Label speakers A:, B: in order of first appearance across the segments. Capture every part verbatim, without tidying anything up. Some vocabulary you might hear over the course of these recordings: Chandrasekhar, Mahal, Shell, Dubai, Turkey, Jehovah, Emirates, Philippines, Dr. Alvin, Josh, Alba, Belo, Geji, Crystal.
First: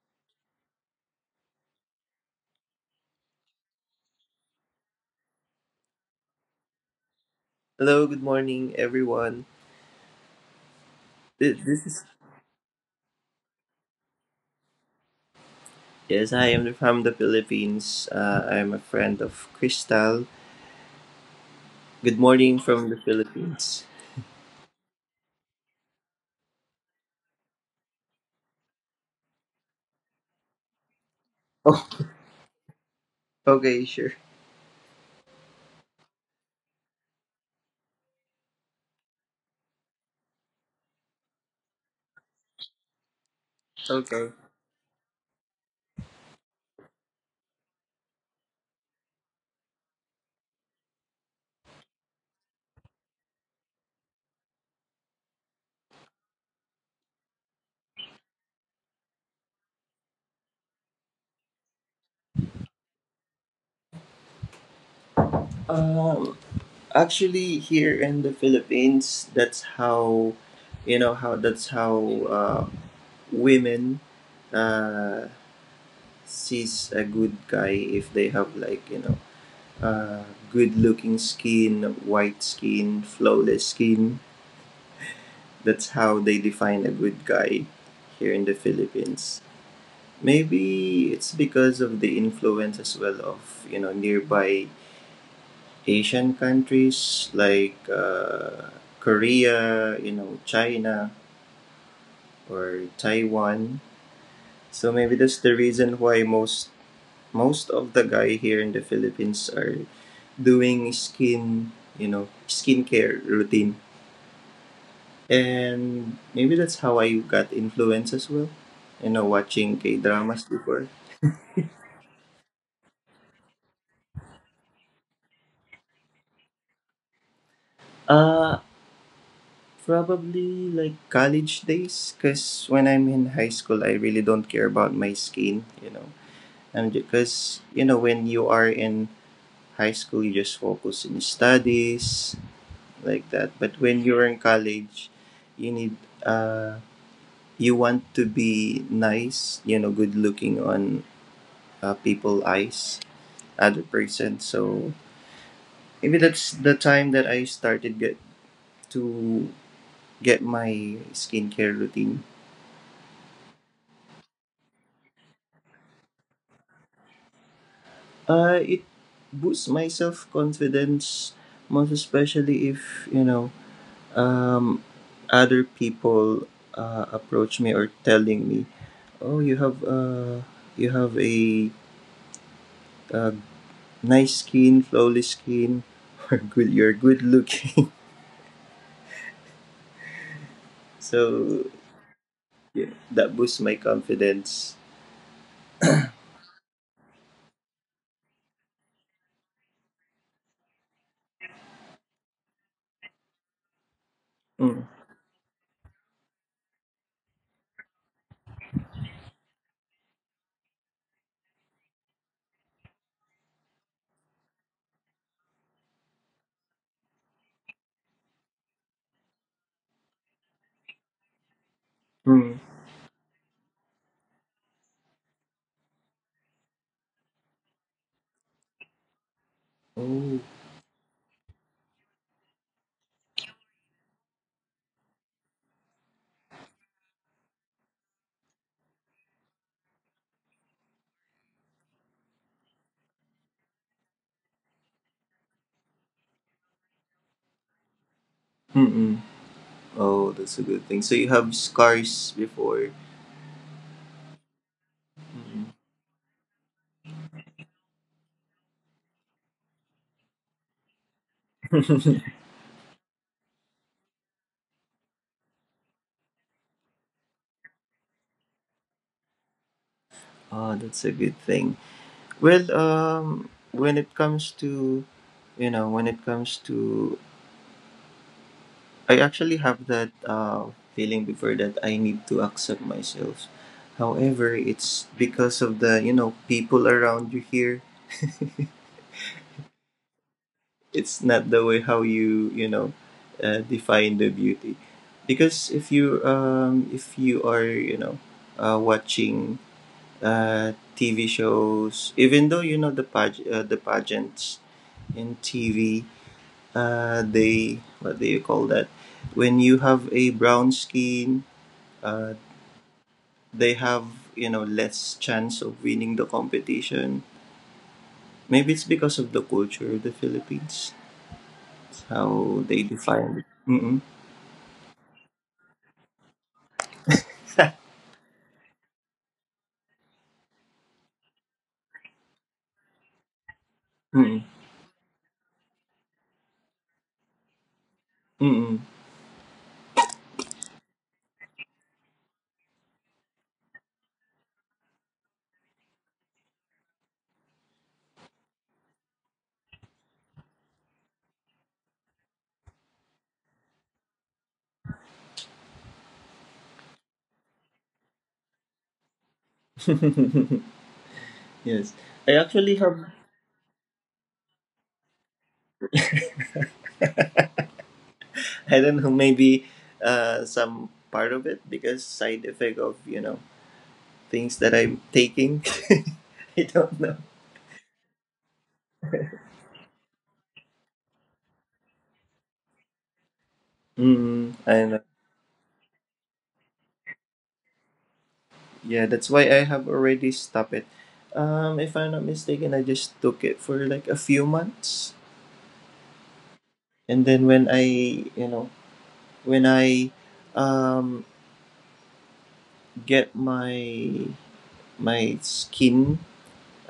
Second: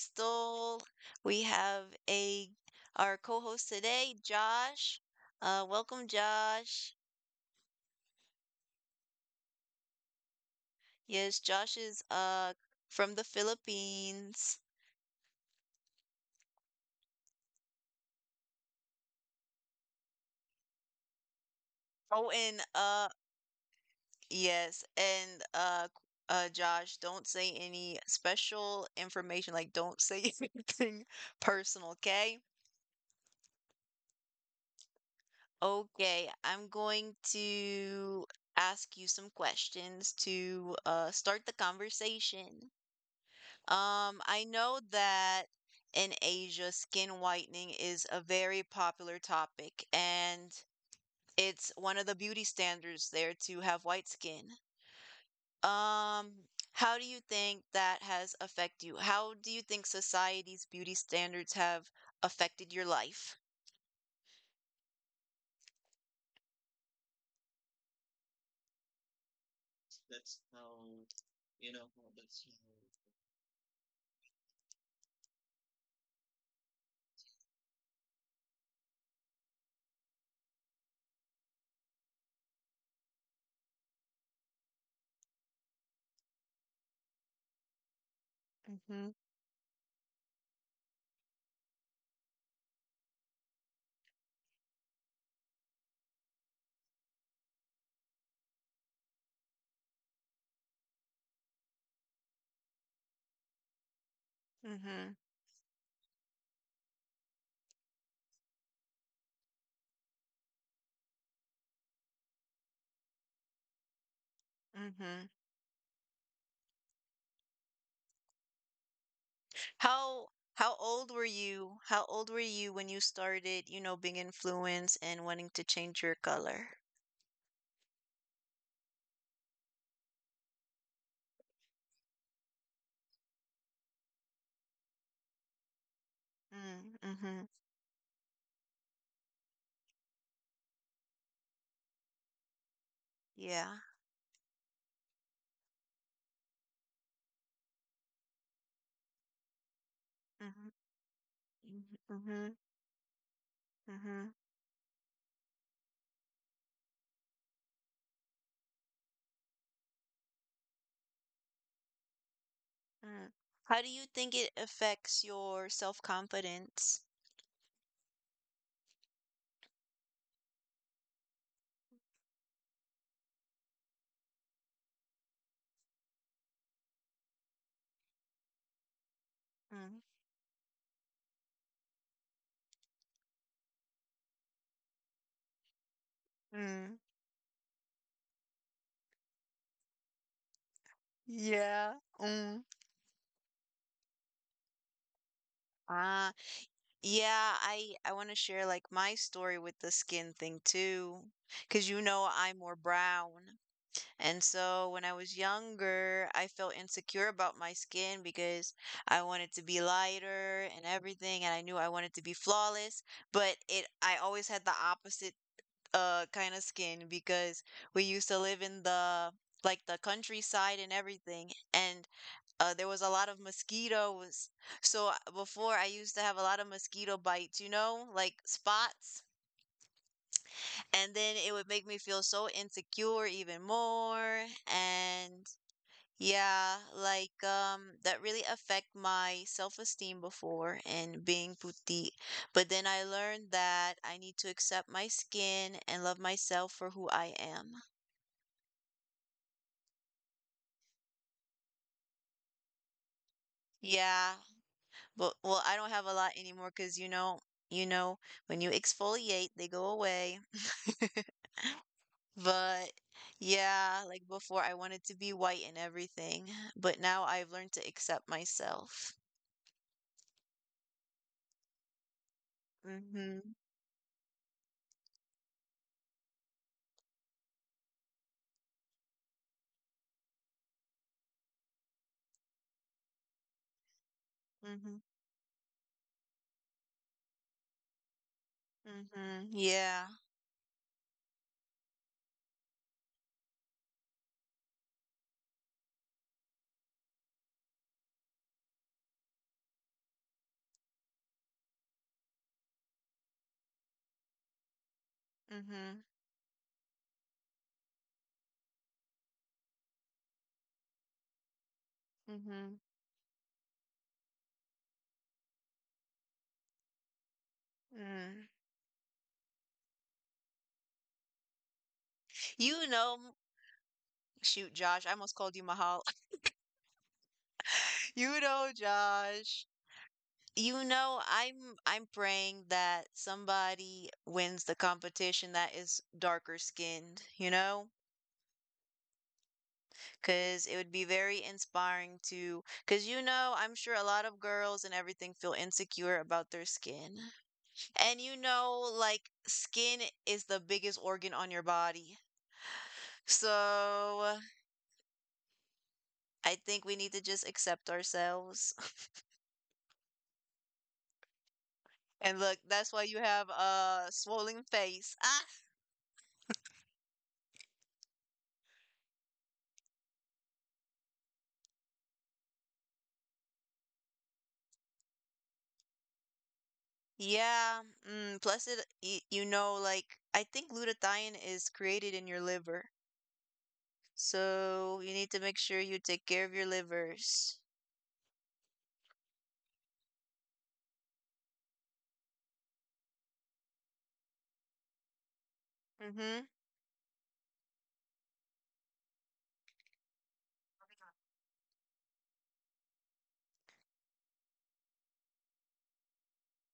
A: Crystal. We have a our co-host today, Josh. Uh, welcome, Josh.
B: Hello, good morning, everyone.
A: Yes,
B: This,
A: Josh
B: this
A: is
B: is
A: uh from the Philippines.
B: yes, I am from the Philippines. Uh, I am a friend of Crystal. Good
A: Oh,
B: morning
A: and
B: from the
A: uh,
B: Philippines.
A: yes, and uh, uh, Josh, don't say any special information. Like, don't say anything personal,
B: Oh,
A: okay?
B: okay, sure.
A: Okay, I'm going to ask you some questions to uh, start the conversation. Um,
B: Okay.
A: I know that in Asia, skin whitening is a very popular topic, and it's one of the beauty standards there to have white skin. Um, how do you think that has affected you? How do you think society's beauty standards have affected your life?
B: Um, Actually, here in the Philippines, that's how, you know, how that's how uh, women uh, sees a good guy if they have like you know, uh, good looking skin, white skin, flawless skin. That's how they define a good guy here in the
A: Mm-hmm.
B: Philippines. Maybe it's because of the influence as well of you know nearby Asian countries like uh, Korea, you know China or Taiwan. So
A: Mm-hmm.
B: maybe that's the reason why most most of the guy here in the Philippines are doing skin you know skincare routine.
A: Mm-hmm.
B: And maybe that's how I got influenced as well. You know, watching K
A: How
B: dramas
A: how
B: before.
A: old were you? How old were you when you started, you know, being influenced and wanting to change your color?
B: Uh, Probably like college days, because when I'm in high school, I really don't care about my skin, you know. And
A: Mm, mm-hmm.
B: because, you know, when you are in high school, you just focus in studies, like that.
A: Yeah.
B: But when you're in college, you need, uh, you want to be nice, you know, good looking on uh,
A: Mm-hmm.
B: people
A: Mm-hmm.
B: eyes, other
A: Mm-hmm.
B: person. So maybe that's the time that I started get to get my skincare routine.
A: Mm. How do you think it affects your self-confidence?
B: Uh, it boosts my self confidence, most especially if you know um, other people uh, approach me or telling me, "Oh, you have
A: Mm.
B: uh, you have a, uh nice skin, flawless skin, or good. You're
A: Mm.
B: good looking." So
A: Yeah. Mm.
B: yeah, that boosts my confidence.
A: Ah, yeah, I I want to share like my story with the skin thing too, 'cause you know I'm more brown. And
B: Mm.
A: so when I was younger, I felt insecure about my skin because I wanted to be lighter and everything, and I knew I wanted to be flawless, but it I always had the opposite uh kind of skin because we used to live in the like the countryside and everything, and
B: Mm.
A: uh, there was a lot of mosquitoes. So I- before I used to have a lot of mosquito bites, you know, like spots,
B: Oh.
A: and then it would make me feel so insecure even more, and yeah, like um that really affect my self-esteem before and being puti. But then I learned that I need to accept my skin and love myself for who I am.
B: Mm-mm. Oh, that's a good thing. So you have scars before.
A: Yeah. But well, I don't have a lot anymore because you know, you know, when you exfoliate, they go away. But yeah, like before I wanted to be white and everything, but now I've learned to accept myself.
B: Oh, that's a good thing. Well, um,
A: Mm-hmm.
B: when it comes to, you know, when it comes to, I actually have that uh, feeling before that I need to accept myself. However, it's
A: Mm-hmm.
B: because of the, you know, people around you here.
A: Mm-hmm. Yeah.
B: It's not the way how you, you know, uh, define the beauty. Because if you, um, if you are, you know, uh, watching uh, T V shows, even though you know the page, uh, the pageants in T V,
A: Mm-hmm.
B: uh, they what do you call that? When you have a brown skin, uh,
A: Mhm.
B: they have you know less chance of winning the competition.
A: Mm.
B: Maybe it's because of the culture of the Philippines. It's how they
A: You know,
B: define it. Mm-mm.
A: shoot, Josh, I almost called you Mahal. You know, Josh. You know, I'm I'm praying that somebody
B: Mm-mm.
A: wins the competition that is darker skinned, you know?
B: Mm-mm.
A: 'Cause it would be very inspiring to, 'cause you know, I'm sure a lot of girls and everything feel insecure about their skin. And you know, like skin is the biggest organ on your body. So, I think we need to just accept ourselves.
B: Yes, I
A: And look,
B: actually have.
A: that's why you have a swollen face. Ah,
B: I don't know. Maybe uh, some part of it because side effect of you know things that I'm taking. I don't know.
A: yeah. Mm, plus, it y- you know, like I think glutathione is created in your liver,
B: Mm, I know.
A: so you need to make sure you take care of your livers.
B: Yeah, that's why I have already stopped it. Um, if I'm not mistaken, I just took it for like a few months,
A: Mm-hmm.
B: and then when I, you know, when I, um, get my my skin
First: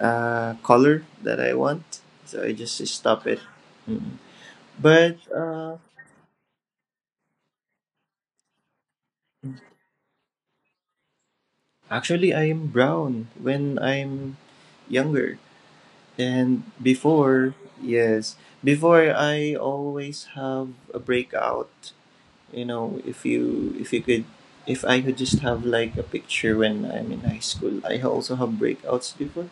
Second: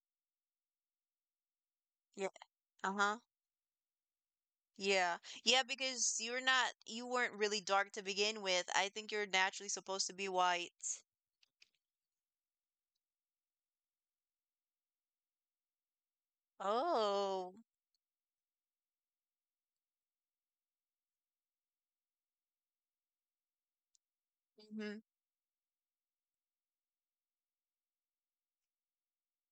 B: uh color that I want,
A: Yeah.
B: so I just
A: Uh-huh.
B: stop it. But
A: Yeah. Yeah,
B: uh,
A: because you're not, you weren't really dark to begin with. I think you're naturally supposed to be white.
B: actually, I am brown when I'm younger. And before,
A: Oh.
B: yes, before I always have a breakout. You know, if you if you could, if
A: Mm-hmm.
B: I could just have like a picture when I'm in high school. I also have breakouts before,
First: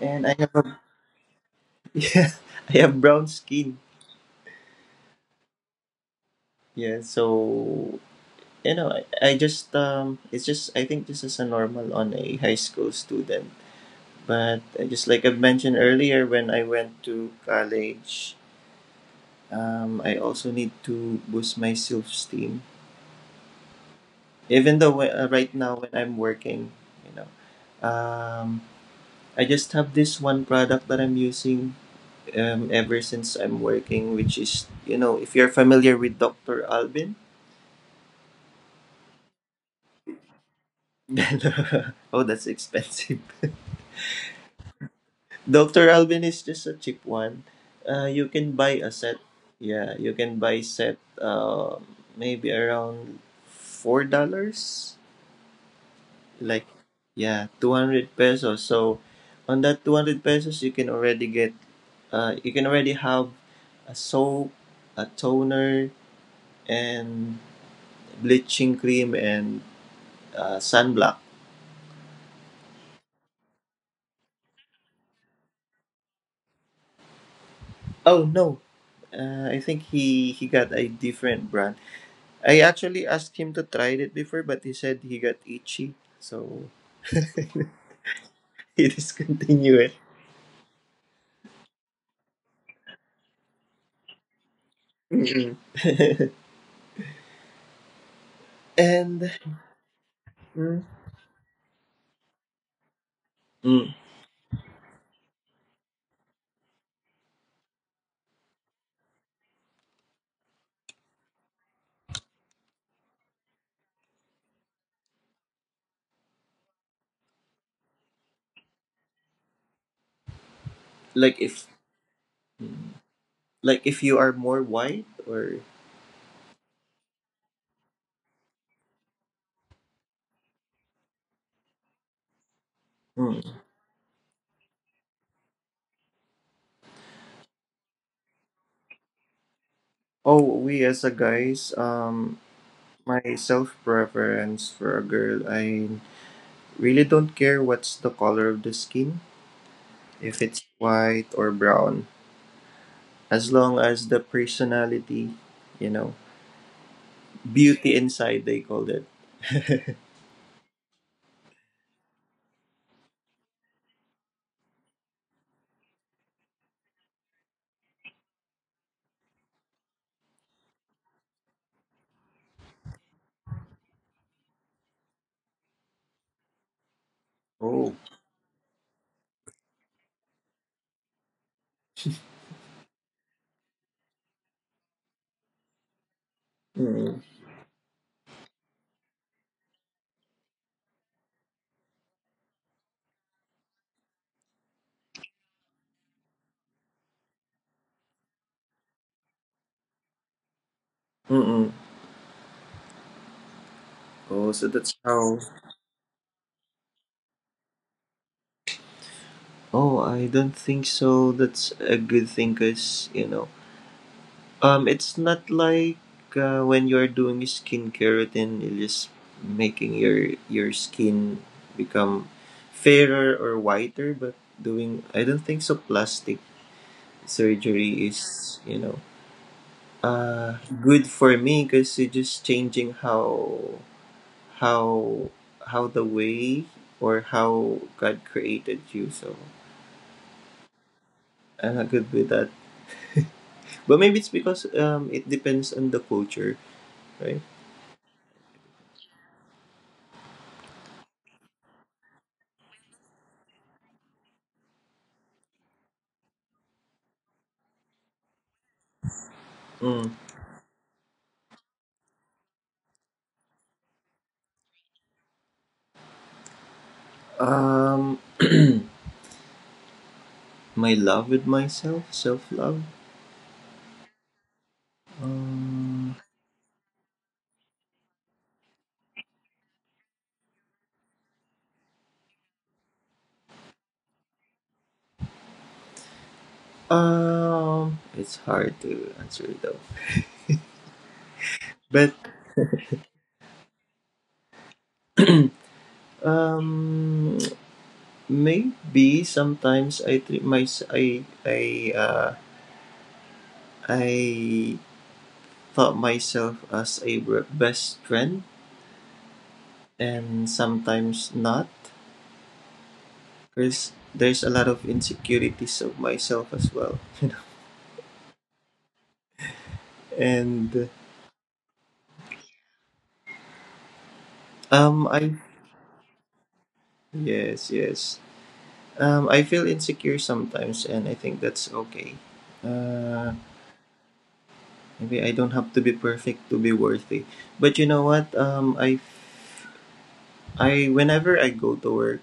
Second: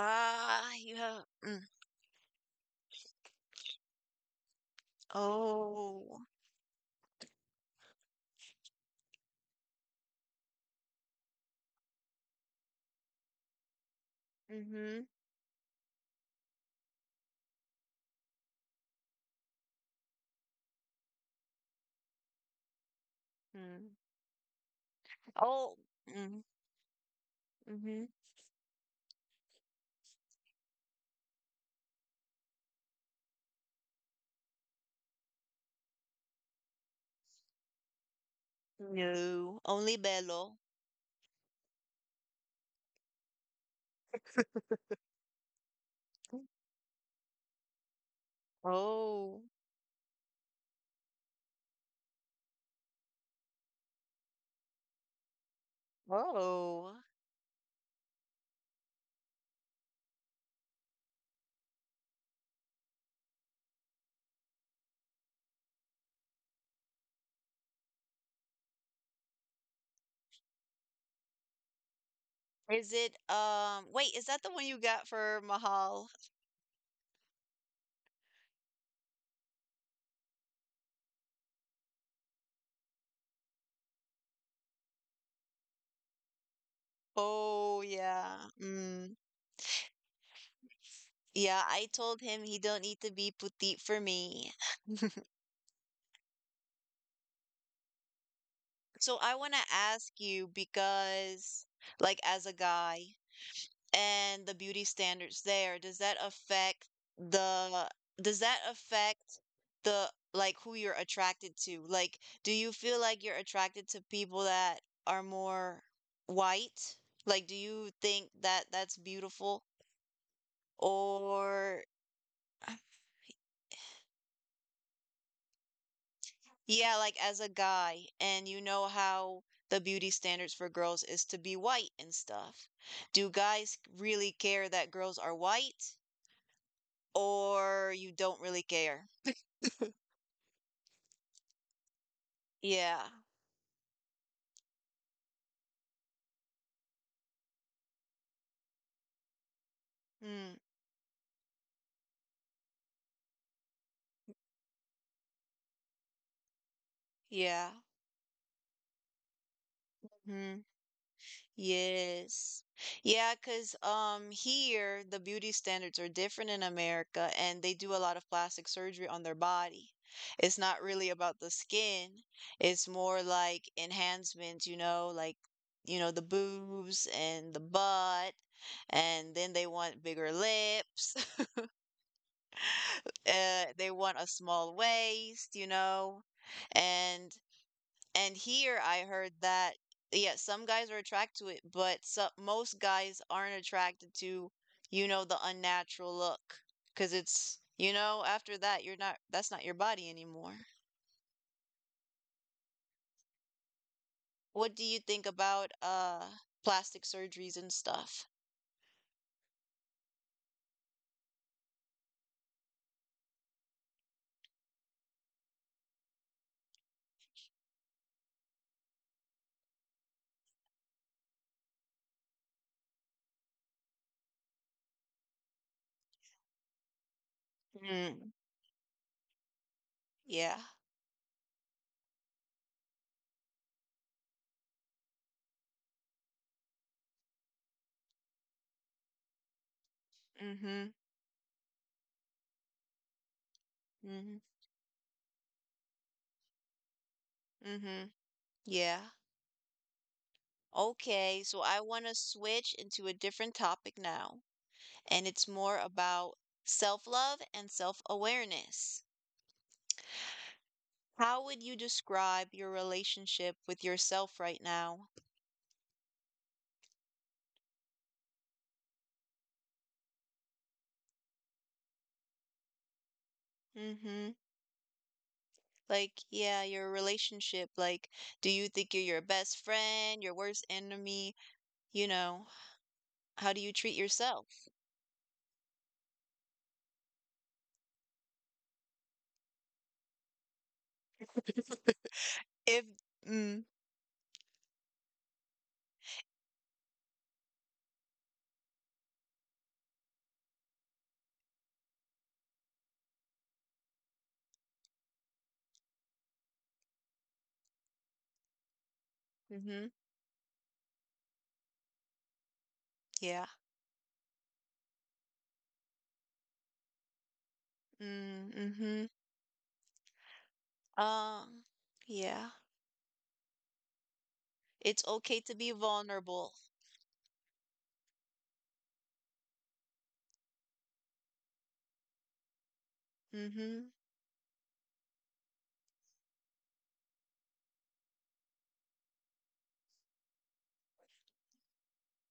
B: and I have a,
A: you have. Mm.
B: yeah, I have brown skin.
A: Oh.
B: Yeah, so you know, I, I just um, it's just I think this is a normal on a high school student. But uh,
A: Mm-hmm.
B: just like I mentioned earlier, when I went to college, Um, I also need to boost my self esteem.
A: Mm.
B: Even though uh, right
A: Oh.
B: now when I'm
A: Mm-hmm.
B: working, you know,
A: Mm-hmm.
B: um, I just have this one product that I'm using um, ever since I'm working, which is, you know, if you're familiar with doctor Alvin,
A: No, only Belo.
B: then, uh, oh, that's expensive. doctor Alvin is just a cheap one. Uh, you can buy a set.
A: Oh,
B: Yeah, you can buy set uh, maybe around four dollars. Like
A: oh.
B: yeah two hundred pesos so on that two hundred pesos you can already get uh, you can already have a soap, a toner, and bleaching cream, and uh, sunblock.
A: Is it, um, wait, is that the one you got for Mahal?
B: Oh no, uh, I think he he got a different brand. I actually asked him to try it before but he said he got itchy, so
A: Oh, yeah.
B: he
A: Mm.
B: discontinued it.
A: Yeah, I told him he don't need to be petite for me.
B: Mm.
A: So I
B: And
A: want to ask you
B: mm,
A: because, like, as a guy,
B: mm,
A: and the beauty standards there, does that affect the does that affect the like who you're attracted to? Like, do you feel like you're attracted to people that are more white? Like, do you think that that's beautiful?
B: like if
A: Or
B: mm, like if you are more white or
A: yeah, like as a guy, and you know how the beauty standards for girls is to be white and stuff. Do
B: hmm.
A: guys really care that girls are white, or you don't really care?
B: Oh we as a guys um
A: Yeah.
B: my self preference for a girl I really don't care what's the color of the skin if
A: Mm.
B: it's white or brown as long as the personality you know
A: Yeah.
B: beauty inside they called it.
A: Mm. Yes. Yeah, 'cause um here the beauty standards are different in America, and they do a lot of plastic surgery on their body. It's not really about the skin. It's more like enhancements, you know, like you know the boobs and the
B: Oh
A: butt, and then they want bigger lips. Uh they want a small waist, you know. And
B: mm.
A: And here I heard that, yeah, some guys are attracted to it, but so most guys aren't attracted to, you know, the unnatural look. Because it's, you know, after that, you're not, that's not your body anymore.
B: Mm-mm. Oh
A: What
B: so
A: do you
B: that's
A: think
B: how
A: about uh plastic surgeries and stuff?
B: oh I don't think so that's a good thing cause you know Um, it's not like uh, when you're doing skincare routine, it is making your your skin become fairer or whiter. But doing, I don't think so. Plastic surgery
A: Mm,
B: is, you know,
A: yeah.
B: uh, good for me because it's just changing how how how the way or how God created you. So
A: Mm-hmm.
B: I'm not good with that. But maybe
A: Mm-hmm.
B: it's because um, it depends on the culture, right?
A: Mm-hmm. Yeah. Okay, so I want to switch into a different topic now, and it's more about self-love and self-awareness.
B: Mm.
A: How would you describe your relationship with yourself right now?
B: Um, my love with myself, self love.
A: Mm-hmm. Like,
B: Um,
A: yeah, your relationship. Like, do you think you're your best friend, your worst enemy? You know, how do you treat yourself?
B: um, it's hard to answer though. But
A: If, mm,
B: um, maybe sometimes I treat my I I uh I thought myself as a br- best friend,
A: mm-hmm.
B: and sometimes not.
A: Yeah.
B: Cause there's a lot of insecurities of myself as well,
A: Mm, mm-hmm.
B: and
A: Um, yeah. It's
B: um
A: okay
B: I
A: to be vulnerable.
B: yes yes. Um, I feel insecure sometimes, and I think that's okay. Uh,
A: Mm-hmm.
B: Maybe I don't have to be perfect to be worthy. But you know what? Um, I, I whenever I go to work,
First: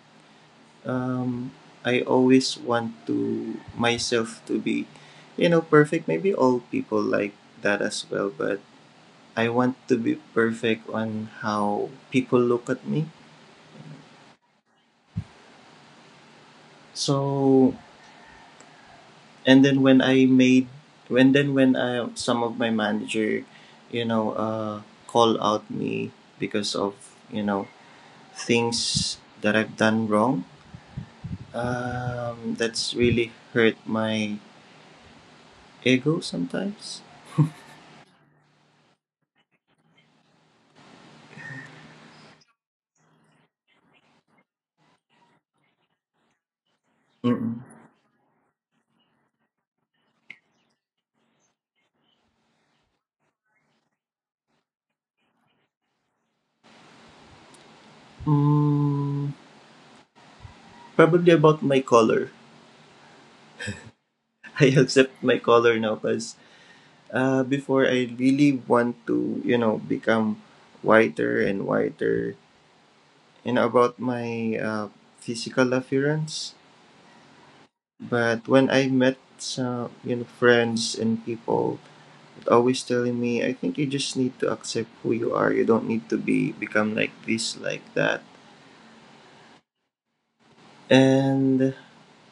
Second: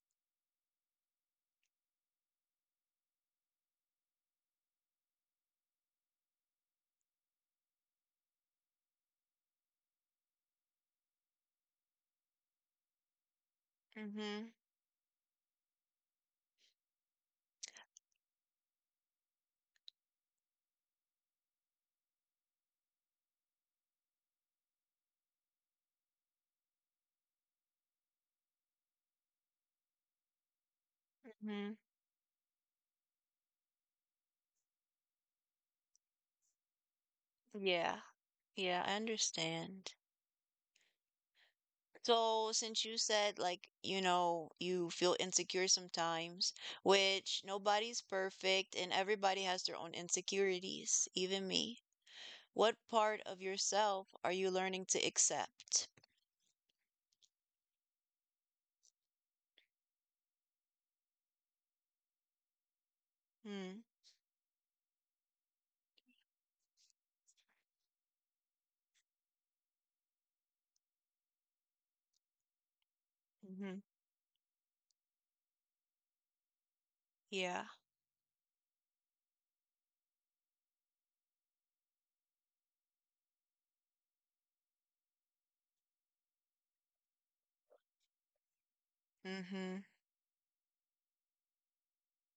B: um, I always want to myself to be, you know, perfect. Maybe all people like that as well, but I want to be perfect on how people look at me.
A: Mm-hmm.
B: So and then when I made when then when I some of my manager, you know, uh, call out me because of you know things that I've done wrong.
A: Mm-hmm.
B: Um, that's really hurt my ego sometimes.
A: Yeah. Yeah, I understand. So, since you said, like, you know, you feel insecure sometimes, which
B: Mm-mm.
A: nobody's perfect and everybody has their own insecurities, even me, what part of yourself are you learning to accept?
B: Mm, probably about my color.
A: Hmm.
B: I accept my color now because uh, before I really want to, you know, become whiter and whiter. And
A: Mm-hmm.
B: about my uh, physical appearance,
A: Yeah.
B: but when I met some you know friends and people always telling me, I think you just need to accept who you are. You don't need to be become like this, like that.
A: Mm-hmm.
B: And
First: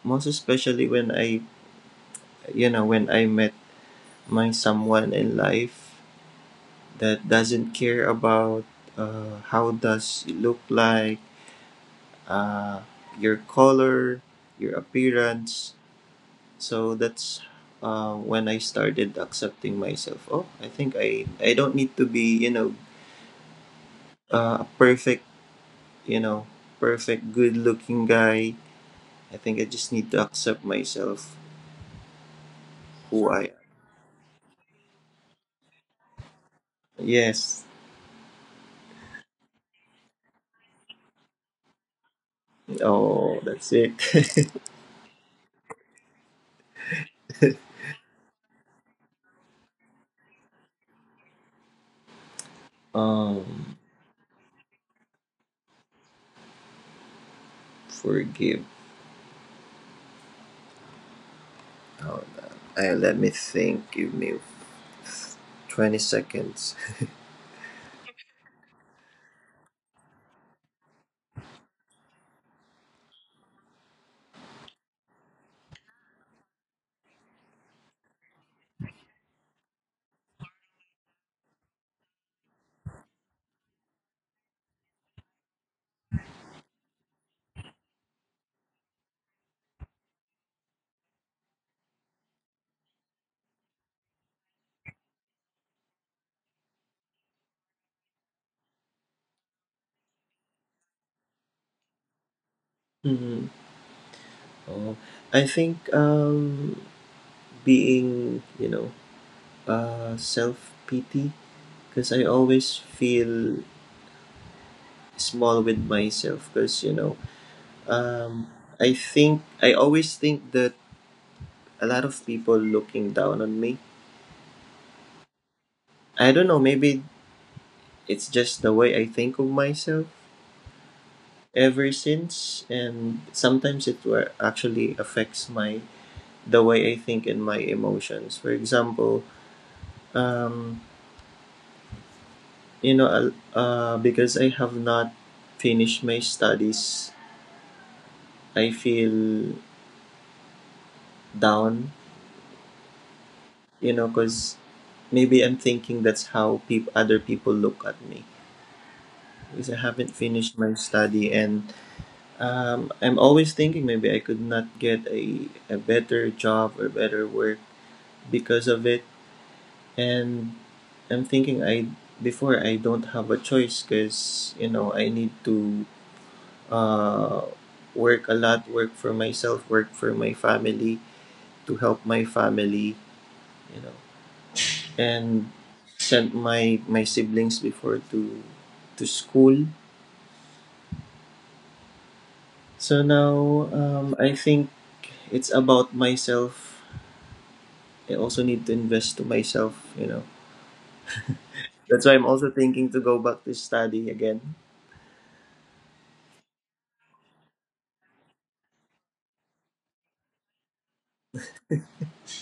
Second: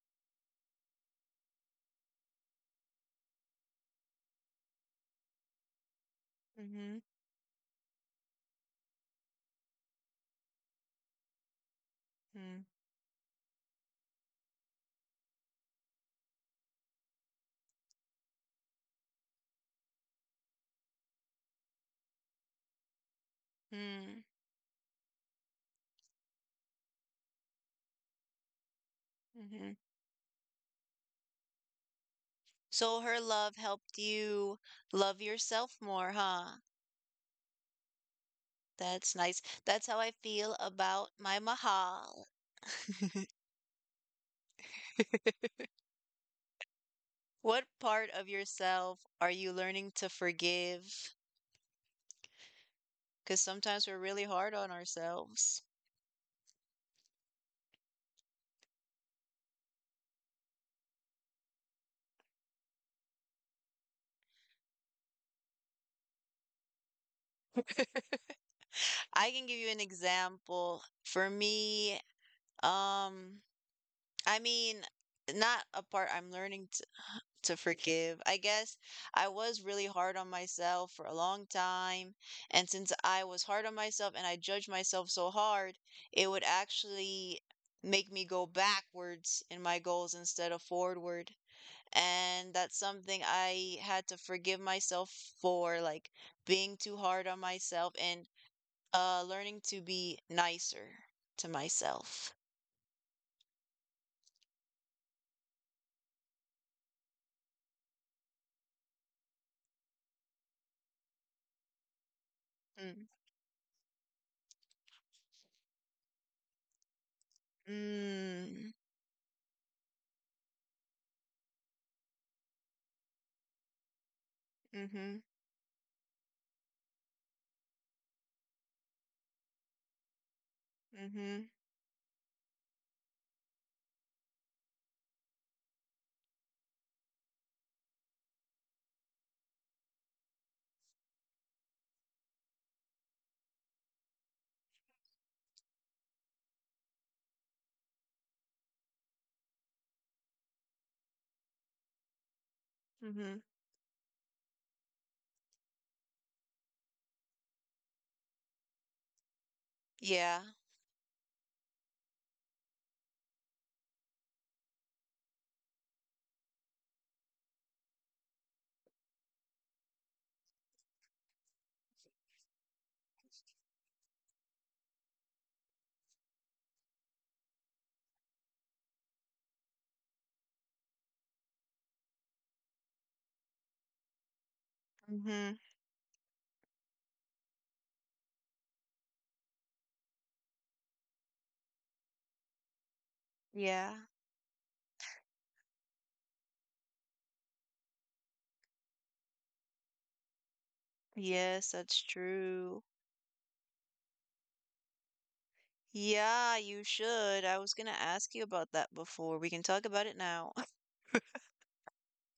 B: most especially when I you know when I met my someone in life
A: Mm-hmm.
B: that doesn't care about uh, how does it look like,
A: Mm-hmm.
B: uh, your color, your appearance. So that's uh, when I started accepting myself. Oh, I think I I don't need to be you know uh, a perfect you know perfect good looking guy. I think I
A: Mm-hmm.
B: just need to accept myself
A: So, her
B: who I am.
A: love helped you love yourself more, huh?
B: Yes.
A: That's nice. That's how I feel about my Mahal.
B: Oh, that's it.
A: What part of yourself are you learning to forgive? Because
B: um,
A: sometimes we're really hard on ourselves.
B: forgive. Hold on. I let me think. Give me twenty seconds.
A: I can give you an example. For me, um, I mean, not a part I'm learning to, to forgive. I guess I was really hard on myself for a long time. And since I was hard on myself and I judged myself so hard, it would actually make me go backwards in my goals instead of forward, and that's something I had to forgive myself for, like being too hard on myself and uh learning to be nicer to myself.
B: Hmm. Oh, I think um being you know uh self pity because I always
A: Mm.
B: feel small with myself because you know um,
A: Mm.
B: I think I always think that a lot of people looking down on me.
A: Mm-hmm.
B: I don't know, maybe it's just the way I think of myself
A: Mm-hmm.
B: ever since and sometimes it were actually affects my the way I think and my emotions. For example, um, you know, I'll- uh, because I have not finished my studies, I feel down
A: Mm-hmm.
B: you know, because maybe I'm thinking that's how peop- other people look at me. Because I haven't
A: Yeah.
B: finished my study, and um, I'm always thinking maybe I could not get a, a better job or better work because of it. And I'm thinking I before I don't have a choice because you know I need to uh, work a lot, work for myself, work for my family to help my family. You know, and
A: Mm-hmm.
B: sent my my siblings before to to school. So now
A: Yeah.
B: um, I think it's about myself. I also need to invest to myself, you know.
A: Yes,
B: That's
A: that's
B: why I'm also
A: true.
B: thinking to go back to study again.
A: Yeah, you should. I was gonna ask you about that before. We can talk about it now.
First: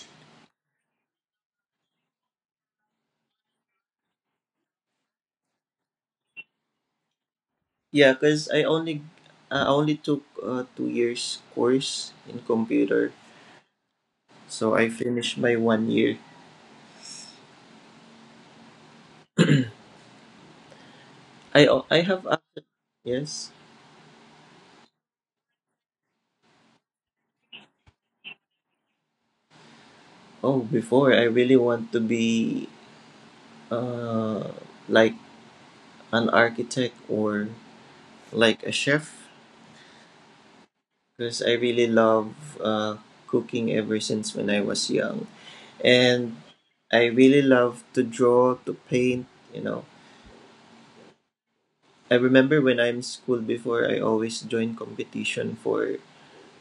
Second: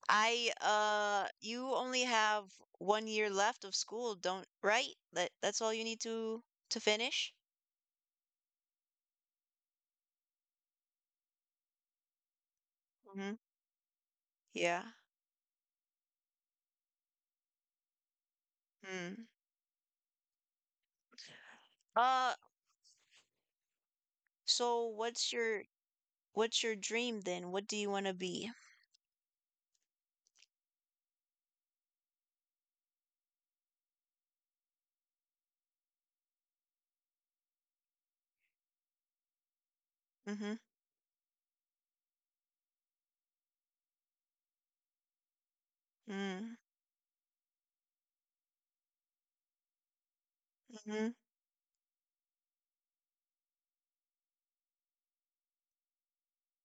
A: I uh you only have one year left of school, don't right? That that's all you need to to finish?
B: Yeah, cause I only I only took uh, two years course in computer,
A: Hmm.
B: so
A: Yeah.
B: I finished my one year.
A: Mm.
B: I al- I have
A: Uh
B: a yes.
A: so what's your what's your dream then? What do you want to be?
B: Oh, before I really want to be uh like an architect or like a chef
A: Mm-hmm.
B: because I really love uh, cooking ever since when I was young. And
A: Mm.
B: I really love to draw, to paint, you know.
A: Mm-hmm.
B: I remember when I'm in school before, I always join competition for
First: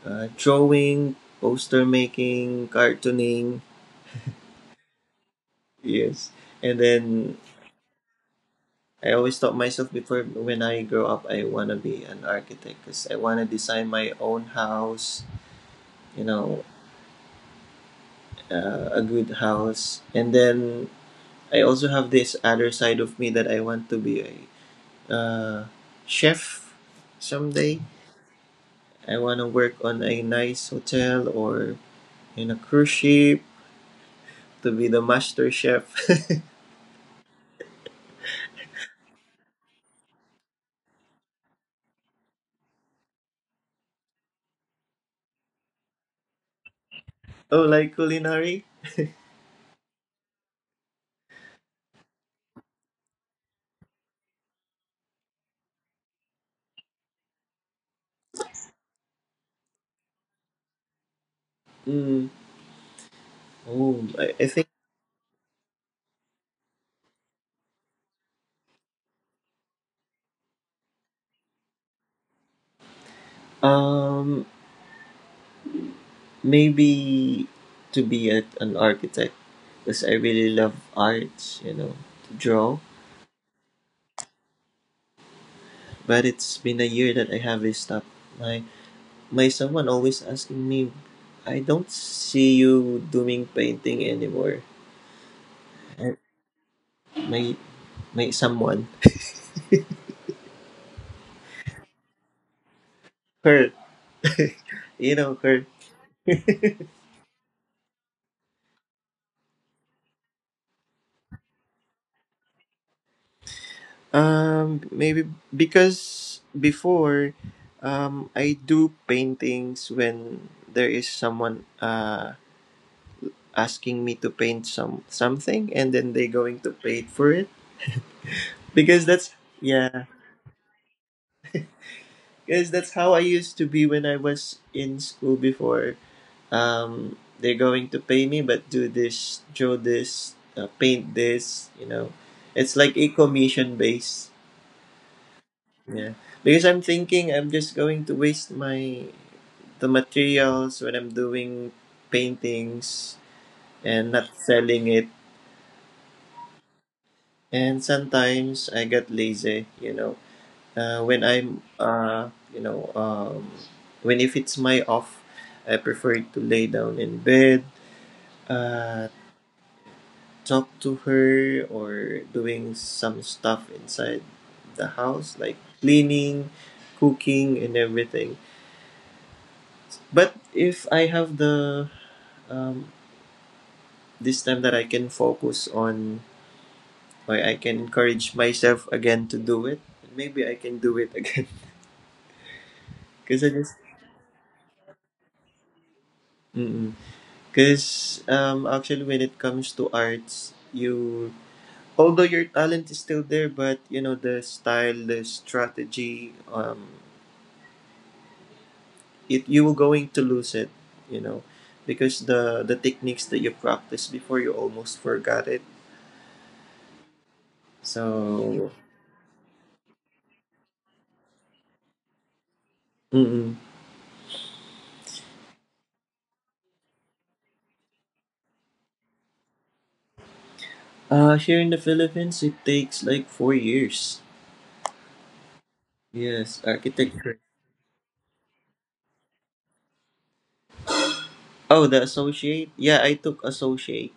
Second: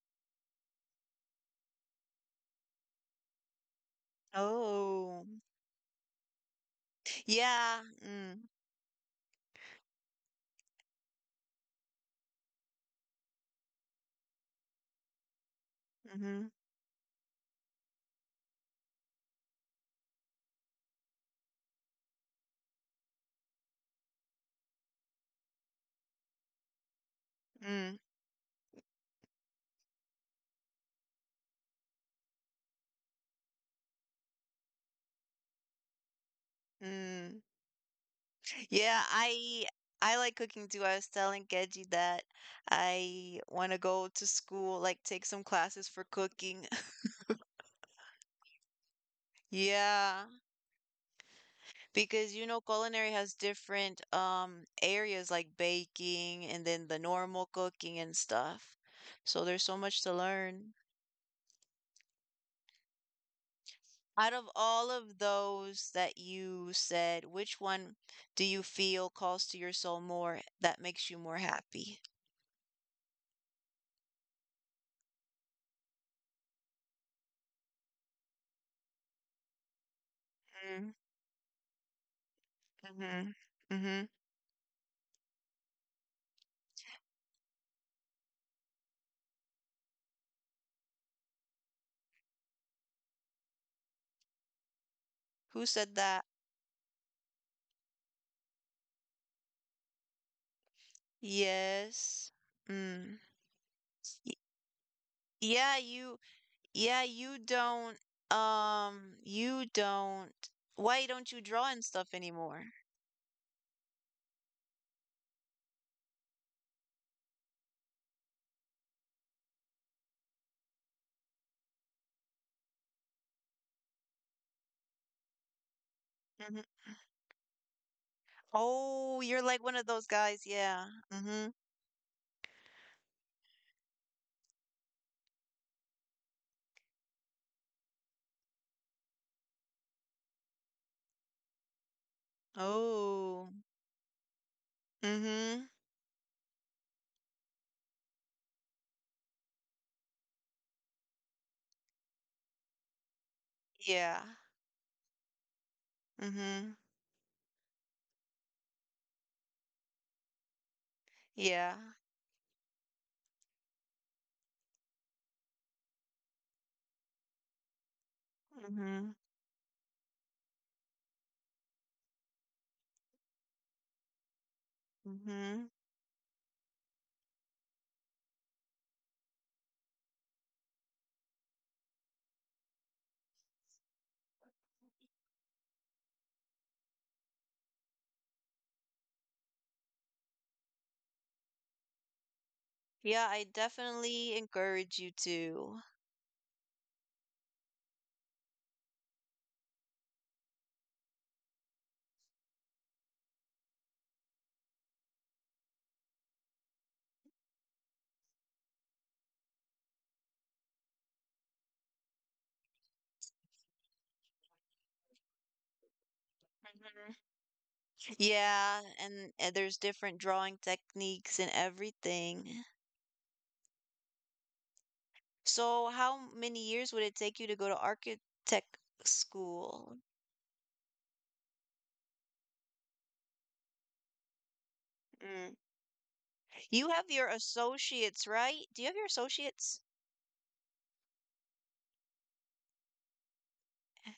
B: uh, drawing, poster making, cartooning.
A: Oh.
B: Yes. And then
A: Yeah. Mm.
B: I always thought myself before when I grow up, I want to be an architect because I want to design my own house, you
A: Mm-hmm.
B: know, uh, a good house. And then I also have this other side of me that I want to be a uh, chef someday.
A: Mm.
B: I want to work on a nice hotel or in a cruise ship to be the master chef.
A: Mm. Yeah, I I like cooking too. I was telling Geji that I want to go to school, like take some classes for cooking.
B: Oh, like culinary?
A: Yeah. Because you know culinary has different um areas like baking and then the normal cooking and stuff. So there's so much to learn.
B: Mm. Oh, I,
A: Out
B: I
A: of
B: think
A: all of those that you said, which one do you feel calls to your soul more that makes you more happy?
B: um maybe to be a, an architect because I really love
A: Mm,
B: arts, you know, to draw.
A: mhm. Mhm.
B: But it's been a year that I have stopped my My someone always asking me, I don't see you doing painting anymore.
A: Who said
B: Uh,
A: that?
B: My my someone,
A: Yes. Mm.
B: her,
A: Y-
B: you know her.
A: Yeah, you yeah, you don't um you don't why don't you draw and stuff anymore?
B: Um, maybe because before, um, I do paintings when there is someone uh asking me to paint some something, and then they going
A: Mhm.
B: to pay for it. Because
A: Oh,
B: that's
A: you're like one of
B: Yeah,
A: those guys, yeah. Mhm.
B: because that's how I used to be when I was in school before. Um, they're going to pay me, but do this, draw this, uh, paint this, you know. It's like a
A: Oh.
B: commission base.
A: Mhm.
B: Yeah. Because I'm thinking I'm just going to waste my the materials when I'm doing paintings and
A: Yeah.
B: not selling it.
A: Mhm.
B: And sometimes I get lazy, you know. Uh, when I'm
A: Yeah.
B: uh, you know, um, when if it's my off, I prefer to lay down in bed, uh,
A: Mhm.
B: talk to her or doing some stuff inside the house, like
A: Mhm.
B: cleaning, cooking, and everything. But if I have the um, this time that I can focus on, or I can encourage myself again to do it, maybe I can do it again.
A: Yeah, I
B: Because I just,
A: definitely encourage you to.
B: because um, actually, when it comes to arts, you although your talent is still there, but you know the style, the strategy, um, it you were going to lose it, you know, because the the techniques that you practiced before you almost forgot it.
A: Mhm.
B: So,
A: Yeah, and, and there's different drawing techniques and everything.
B: mm
A: So, how many years would it take you to go to architect school?
B: uh, here in the Philippines, it takes like four years.
A: Mm.
B: Yes,
A: You have your
B: architecture.
A: associates, right? Do you have your associates?
B: Oh, the associate. Yeah, I took associate.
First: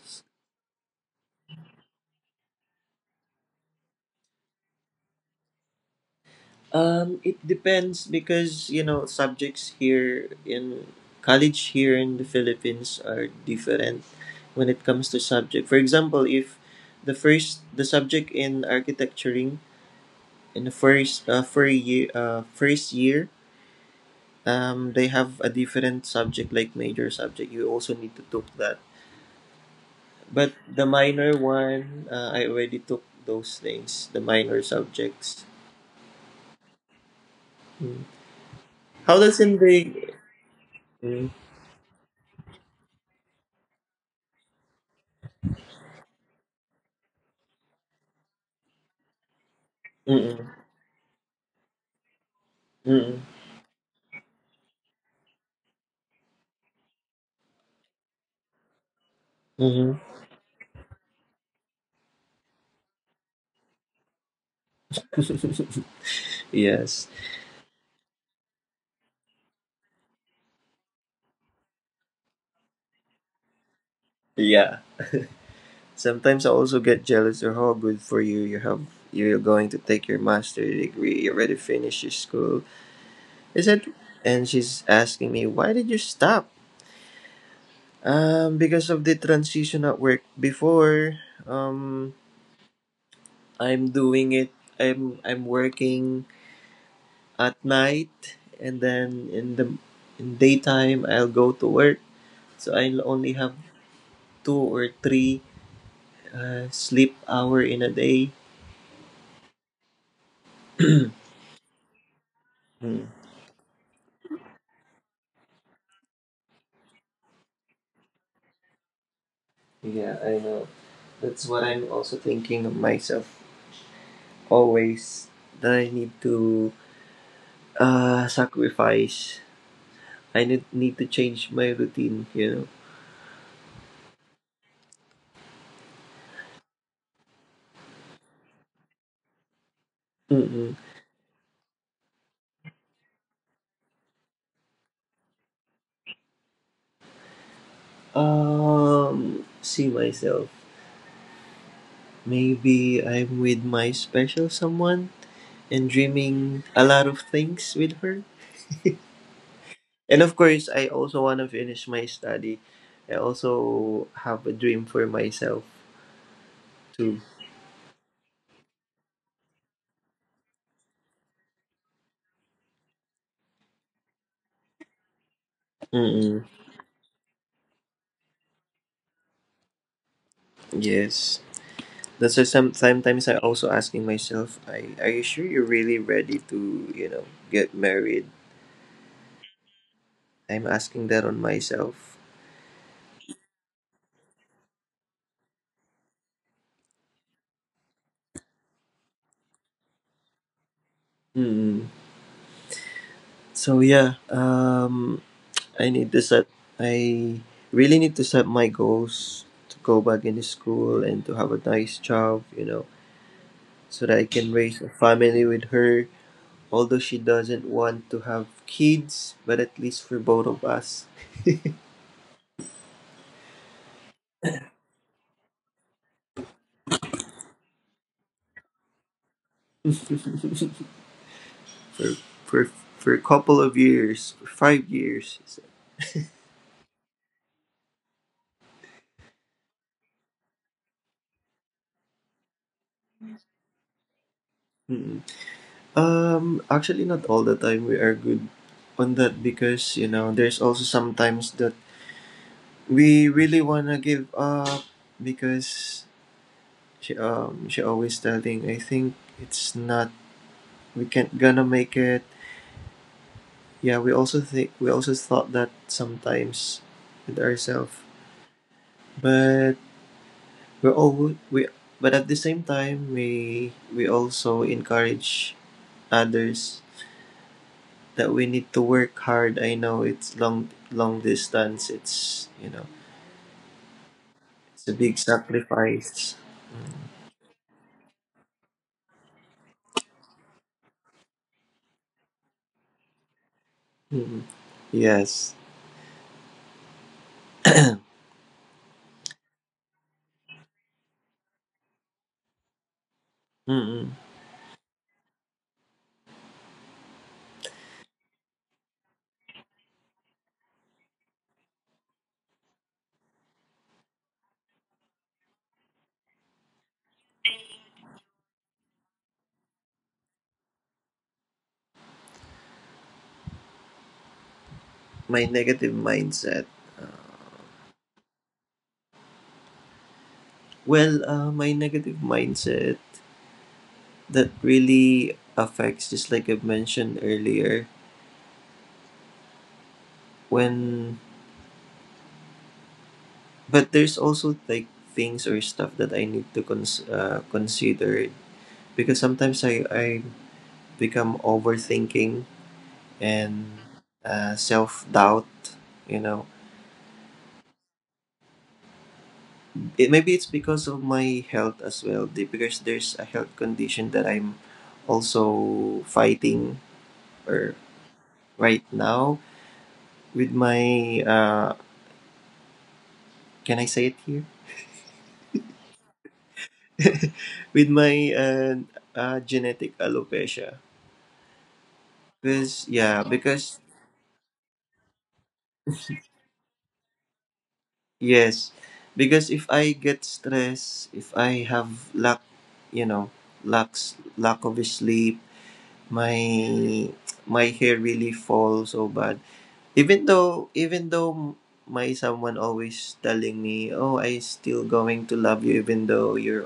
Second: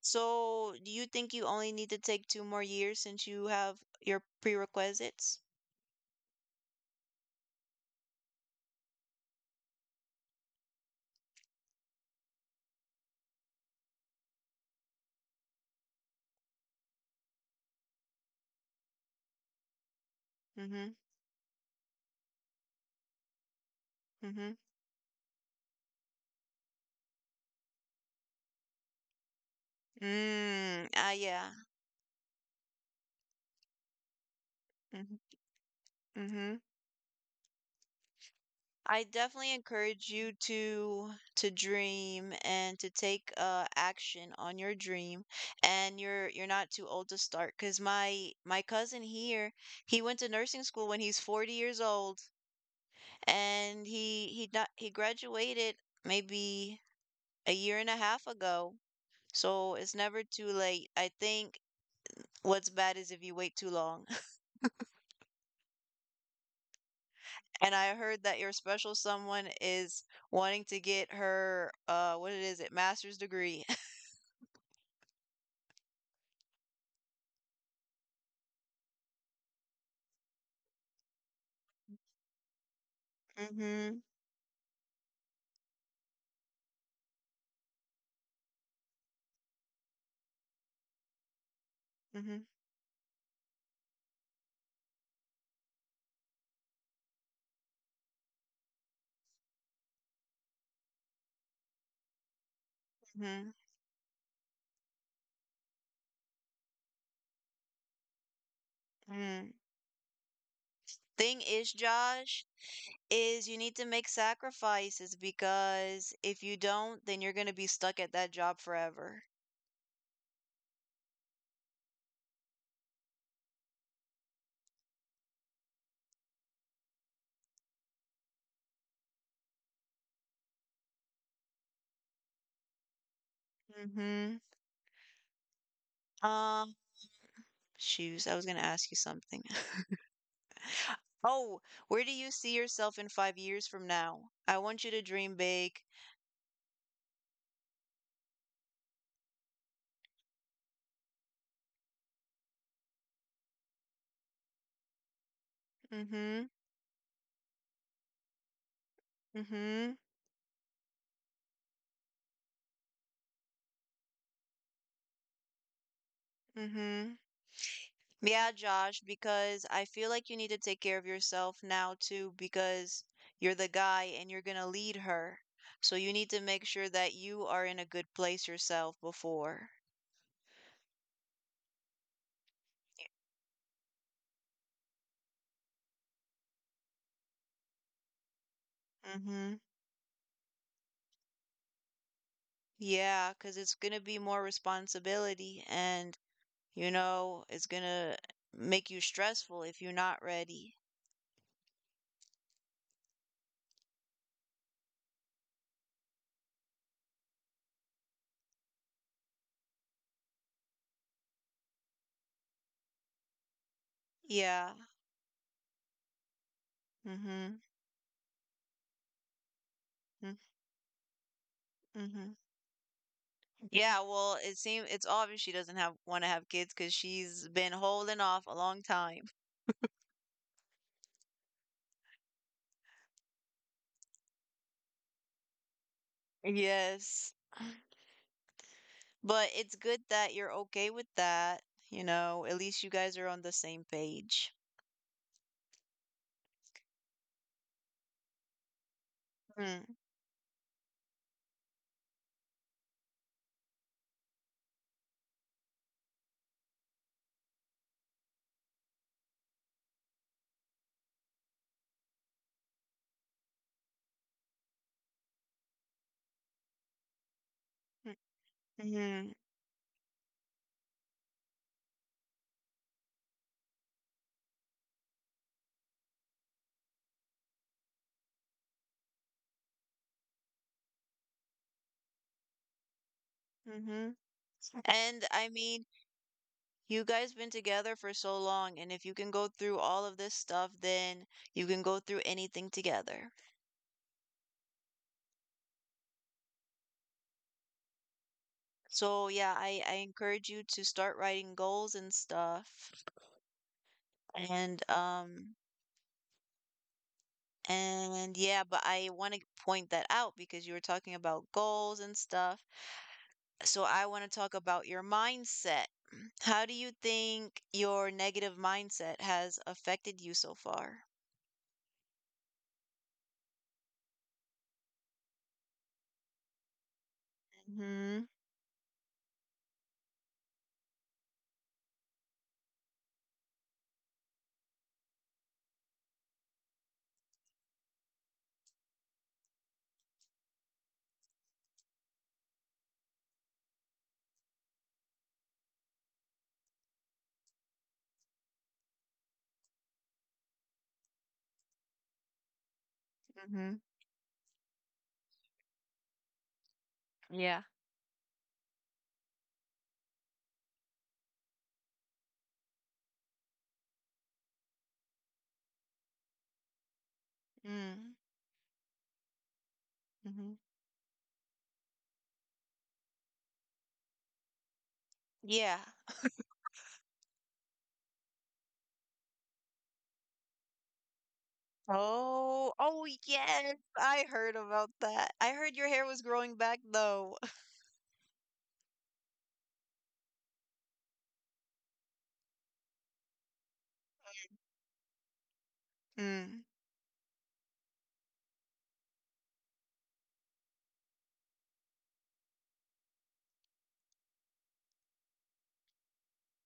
A: So, do you think you only need to take two more years since you have your prerequisites?
B: Um, it depends because you know subjects here in college here in the Philippines are different when it comes to subject. For example, if the first the subject in architecturing in the
A: Mm-hmm.
B: first uh, first year uh, first year
A: Mm-hmm.
B: um, they have a different subject like major subject you also need to took that, but the
A: Mm. Ah,
B: minor
A: yeah.
B: one uh, I already took those things, the minor
A: Mm-hmm.
B: subjects
A: Mm-hmm. I
B: how does
A: definitely
B: in
A: encourage
B: the
A: you to
B: Mm,
A: to dream and to take uh action on your dream. And you're you're not too old to start. Cause my my cousin here, he went to
B: mm,
A: nursing school when he's forty years old,
B: mm,
A: and he he not, he graduated maybe a year and a half ago. So
B: mm,
A: it's
B: mm.
A: never too late. I think what's bad is if you wait too long.
B: Yes.
A: And I heard that your special someone is wanting to get her uh what it is it master's degree.
B: Yeah, sometimes I also get jealous or how good for you. You have You're going to take your master degree. You already finished your school is it
A: Mhm.
B: And she's asking me, why did you stop? Um, because of the transition at work before, um,
A: Mhm.
B: I'm doing it. I'm I'm working at night, and then in the in daytime I'll go to work. So I'll only
A: Mhm.
B: have two or three uh, sleep hour in a day.
A: Mhm. Thing is, Josh,
B: Hmm.
A: is you need to make sacrifices because if you don't, then you're going to be stuck at that job forever.
B: Yeah, I know. That's what I'm also thinking of myself always. That I need to uh sacrifice. I need need to change my routine. You know.
A: Mhm. Um, shoes. I was going to ask you something.
B: Mm-mm.
A: Oh, where do you see yourself in five years from now? I want you to dream big.
B: Um, see myself. Maybe I'm with my special someone and
A: Mm-hmm.
B: dreaming a lot of things with her.
A: Mm-hmm.
B: And of course, I also want to finish my study. I also have a dream for myself
A: Mm-hmm.
B: too.
A: Yeah, Josh, because I feel like you need to take care of yourself now too, because you're the guy and you're gonna lead her. So you need to
B: Mm-mm.
A: make sure that you are in a good place yourself before.
B: Yes. That's why some, sometimes I also asking myself, I, are you sure you're really ready to, you know, get married?
A: Mm-hmm.
B: I'm asking that on myself.
A: Yeah, because it's gonna be more responsibility, and you know, it's gonna make you stressful if you're not ready.
B: Mm-mm. So yeah, um, I need to set I really need to set my goals to go back into school and to have a nice job, you know, so that I can
A: Yeah.
B: raise a family with her. Although she
A: Mm-hmm.
B: doesn't want to have kids, but at least for both of us,
A: Mm-hmm. Yeah, well, it seems it's obvious she doesn't have want to have kids because she's been holding off a long time.
B: for for for a couple of years, for five years. She said.
A: Yes. But it's good that you're okay with that. You know, at least you guys are on the same page.
B: Mm. Um, actually, not all the time we are good on that
A: Mm-hmm.
B: because you know there's also sometimes that we really wanna give up, because she um she always telling, I think it's not we can't gonna make it. Yeah, we also think we also thought that sometimes with ourselves,
A: Hmm.
B: but we're all we but at the same time we we also encourage others that we need to work hard. I know it's long long distance. It's you know
A: And
B: it's a big
A: I mean,
B: sacrifice.
A: you guys been together for so long, and if you can go through all of this stuff, then you can go through anything together.
B: Mm, yes.
A: So yeah, I I encourage you to start writing goals and stuff.
B: Mm-mm.
A: And um And yeah, but I want to point that out because you were talking about goals and stuff. So I want to talk about your mindset. How do you think your negative mindset has affected you so far?
B: My negative mindset. Uh,
A: Mm-hmm.
B: Well, uh, my negative mindset that really affects, just like I've mentioned earlier, when but there's also like things or stuff that I need to cons- uh, consider, because sometimes i i become overthinking and
A: Mm-hmm.
B: uh, self-doubt, you know.
A: Yeah.
B: It maybe it's because of my health as well the- because there's a health condition that I'm also fighting or
A: Mm,
B: right now with
A: hmm
B: my, uh can I say it here?
A: Yeah.
B: With my uh, uh, genetic alopecia.
A: Oh,
B: Because
A: oh
B: yeah,
A: yes,
B: because
A: I heard about that. I heard your hair was growing back though.
B: yes, because if I get stressed, if I have lack, you know, lacks lack of sleep,
A: Mm,
B: my my hair really falls so bad. Even though even though my someone always telling me, oh, I still going to love you even though you're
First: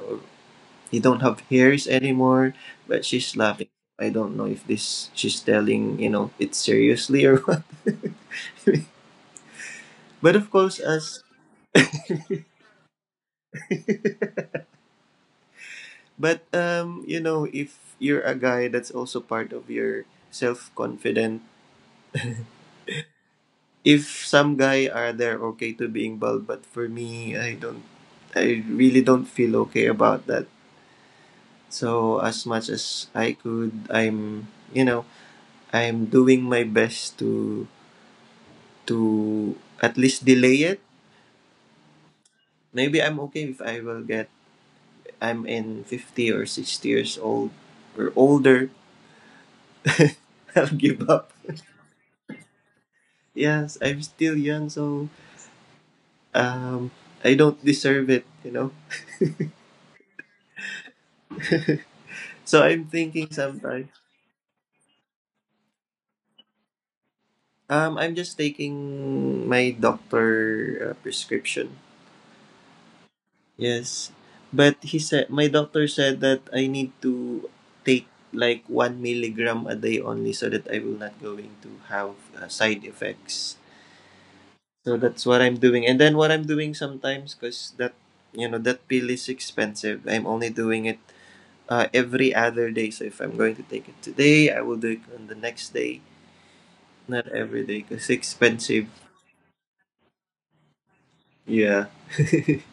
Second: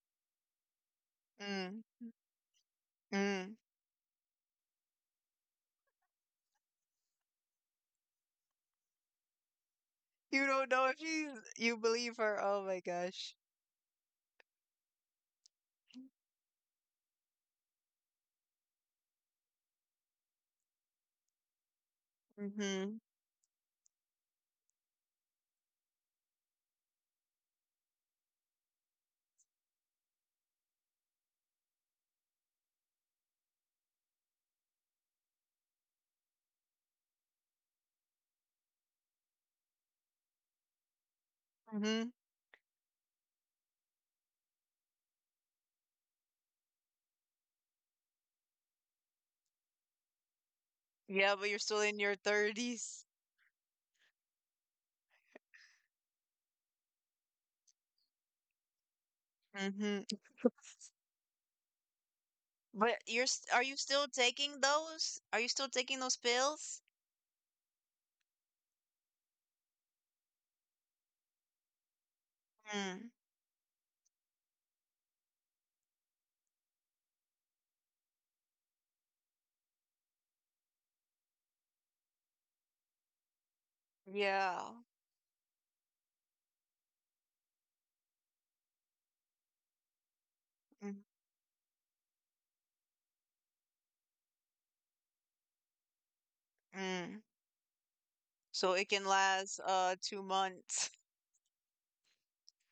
B: you don't have hairs
A: mm,
B: anymore, but she's
A: mm.
B: laughing. I don't know if this she's telling you know it seriously or But
A: You
B: of
A: don't
B: course,
A: know if
B: as
A: she's, You believe her. Oh my gosh.
B: but um, you know, if you're a guy, that's also part of your self confident.
A: Mm-hmm.
B: If some guy are there okay to being bald, but for me, I don't, I really don't feel okay about that. So as much as I could, I'm you know, I'm doing my best to to at least delay it.
A: Mm-hmm.
B: Maybe I'm okay if I will get I'm in fifty or sixty years old or older. I'll give up.
A: Yeah, but you're still in your thirties.
B: Yes, I'm still young, so um, I don't deserve it, you know.
A: Hmm.
B: So I'm
A: But you're
B: thinking
A: s- are you
B: sometimes.
A: still taking those? Are you still taking those pills?
B: Um, I'm just taking my doctor uh, prescription.
A: Mm.
B: Yes, but he said my doctor said that I need to take like one milligram a day only, so that I will not going to have uh, side effects.
A: Yeah.
B: So that's what I'm doing, and then what I'm doing sometimes, cause that you know that pill is expensive. I'm only doing
A: Mm.
B: it uh, every other day. So if I'm going to take it today, I will do it on the next day,
A: Mm.
B: not every day because
A: So
B: expensive.
A: it can last uh two months.
B: Yeah.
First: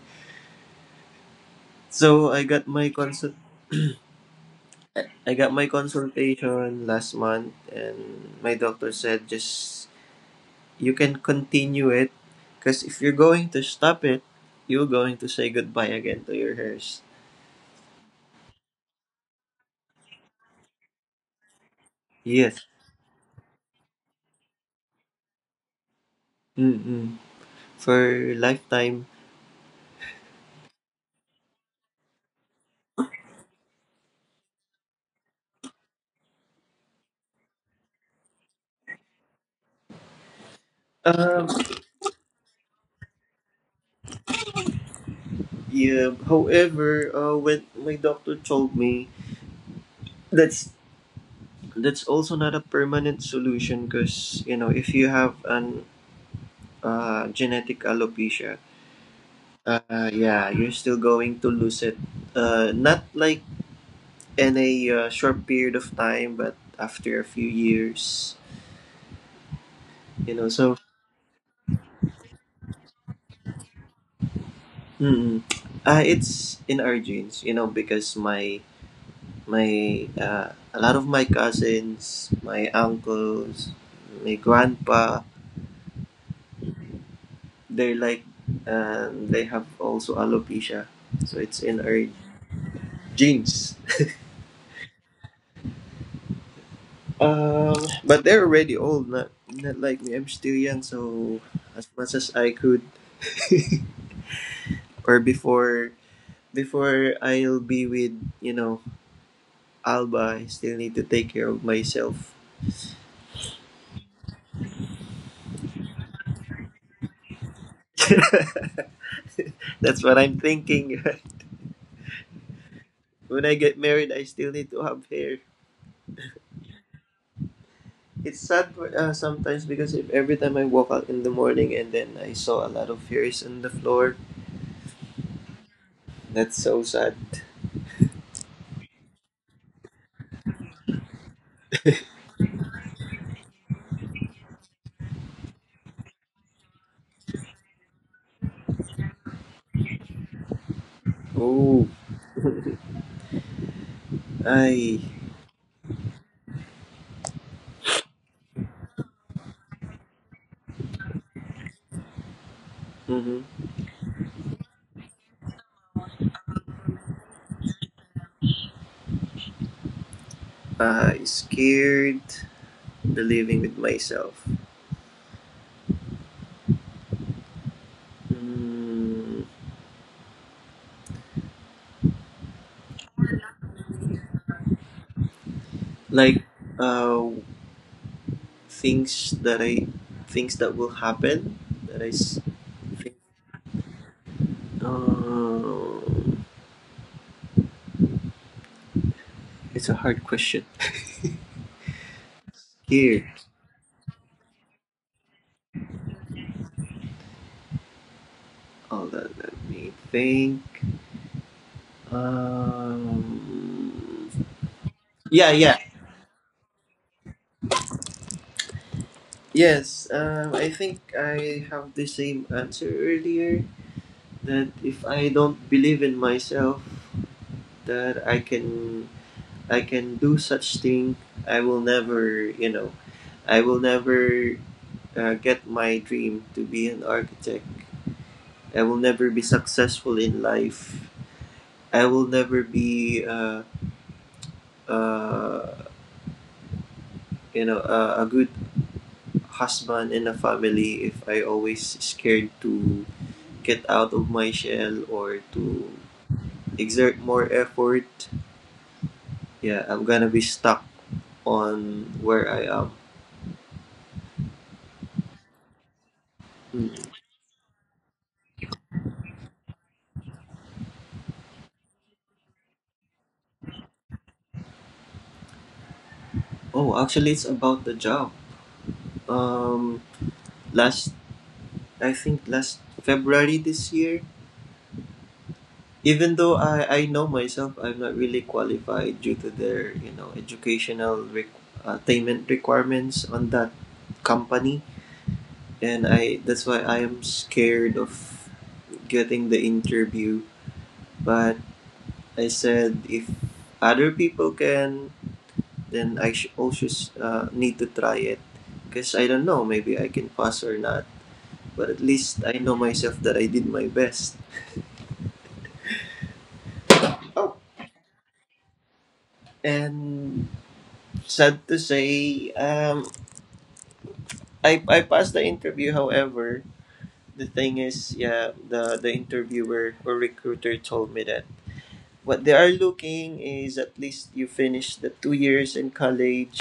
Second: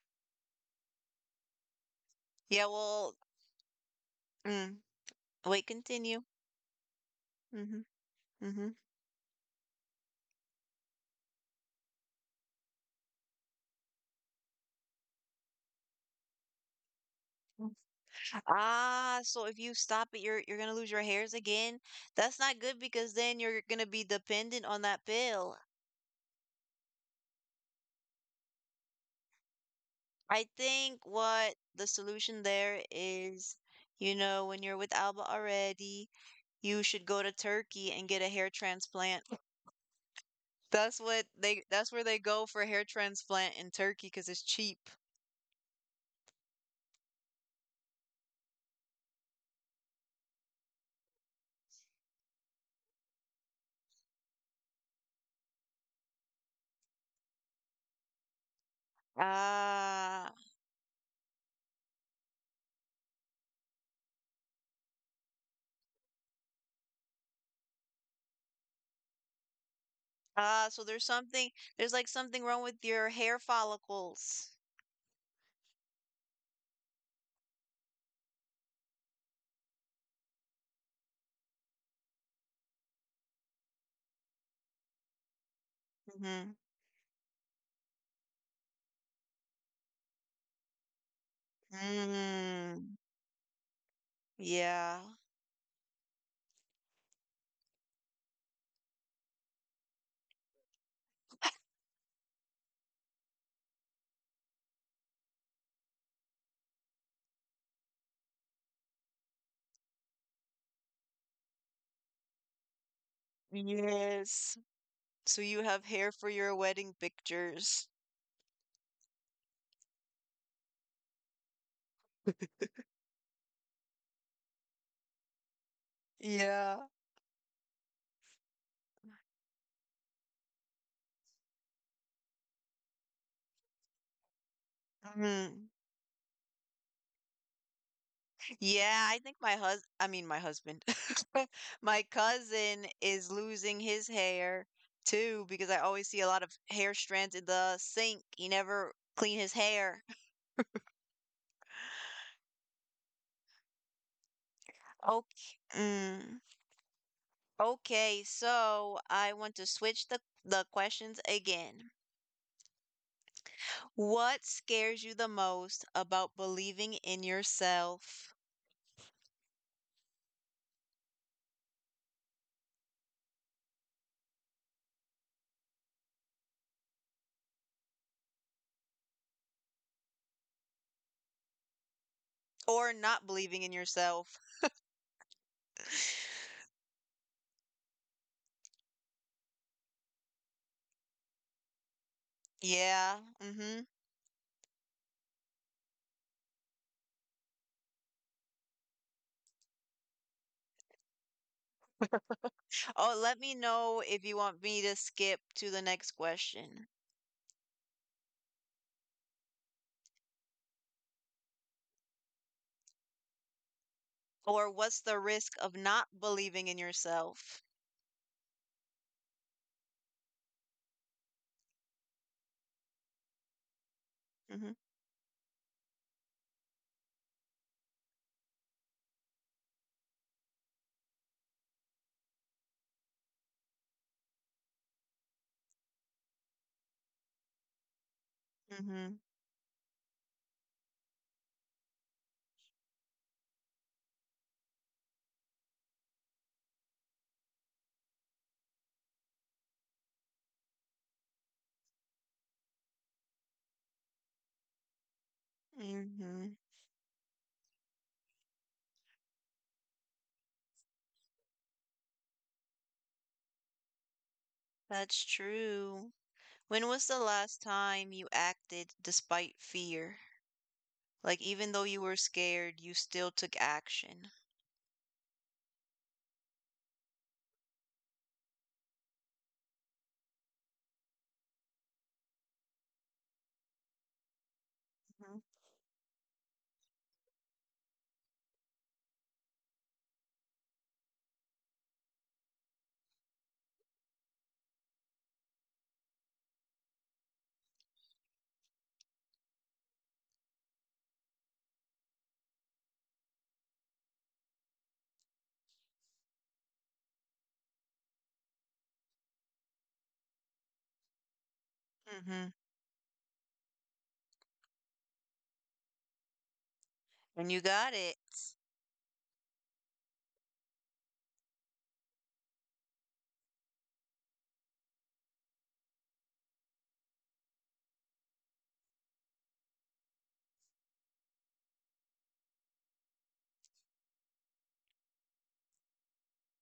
B: so I
A: Yeah,
B: got my
A: well,
B: consult.
A: mm.
B: I got my
A: Wait, continue.
B: consultation last month,
A: Mm-hmm.
B: and my
A: Mm-hmm.
B: doctor said, just, you can continue it, because if you're going to stop it, you're going to say goodbye again to your hairs.
A: Ah, so if you stop it, you're you're gonna lose your hairs again. That's not
B: Yes.
A: good because then you're gonna be dependent on that pill.
B: Mm-mm. For lifetime.
A: I think what the solution there is, you know, when you're with Alba already, you should go to Turkey and get a hair transplant. That's what
B: Um.
A: they that's where they go for hair transplant in Turkey 'cause it's cheap.
B: Yeah. However, uh, when my doctor told me, that's that's also not a permanent solution, because you know if you have an uh, genetic alopecia, uh,
A: Ah,
B: yeah you're still going to lose it, uh, not like in a uh, short period of time, but after a few years, you know
A: ah,
B: so
A: so there's something there's like something wrong with your hair follicles.
B: mm, uh, it's in our genes you know because my my uh, a lot of my cousins, my uncles, my grandpa,
A: Mm-hmm.
B: they're like, um, they have also alopecia, so it's in our
A: Mm,
B: jeans.
A: yeah.
B: Um, but they're already old. Not not like me. I'm still young, so as much as I could, or before before I'll be with you know Alba, I still need to take care of myself.
A: Yes. So you have hair for your wedding pictures.
B: That's what I'm thinking. When I get married, I still need to have hair.
A: Yeah.
B: It's sad for, uh, sometimes, because if every time I walk out in the morning and then I saw a lot of hairs on the floor,
A: Hmm.
B: that's so sad.
A: Yeah, I think my hus I mean my husband. My cousin is losing his hair too because I always see a lot of hair strands in the sink. He never clean his hair.
B: Oh, I.
A: Okay. Mm. Okay, so I want to switch the the questions again.
B: Mm-hmm.
A: What scares you the most about believing in yourself
B: I scared the living with myself. Mm,
A: or not believing in yourself?
B: like uh, things that I, things that will happen that I s-
A: Yeah.
B: think.
A: Mm-hmm.
B: Uh, it's a hard question.
A: Oh,
B: Scared.
A: let me know if you want me to skip to the next question.
B: All that. Let me think. Um,
A: Or what's the risk
B: yeah,
A: of
B: yeah,
A: not believing in yourself?
B: yes. Um, I think I have the same answer earlier.
A: Mhm,
B: That if I don't believe in myself, that I can I can do such thing. I will never, you know, I will never uh, get my dream to be an architect. I will
A: mhm,
B: never be successful in life. I will never be, uh, uh, you know, a, a good husband and a family if I always scared to get out of my shell or to
A: mhm.
B: exert more effort. Yeah, I'm gonna be stuck on where I am.
A: That's true. When was
B: Mm.
A: the last time you acted despite fear? Like even though you were scared, you still took action.
B: Oh, actually, it's about the job. Um, last I think last February this year.
A: Mhm,
B: Even though I, I know myself, I'm not really qualified due to their you know educational requ- uh, attainment requirements on that company, and I that's why I am scared of getting the interview. But I said, if other people can, then I sh- also s- uh, need to try it, because I don't know, maybe I can pass or not. But at least
A: mhm.
B: I know myself that I did my best.
A: And
B: Oh,
A: you got it.
B: and sad to say, um, I I passed the interview. However, the thing is, yeah, the the interviewer or recruiter told me that what they are looking is at least you finish the two years in college,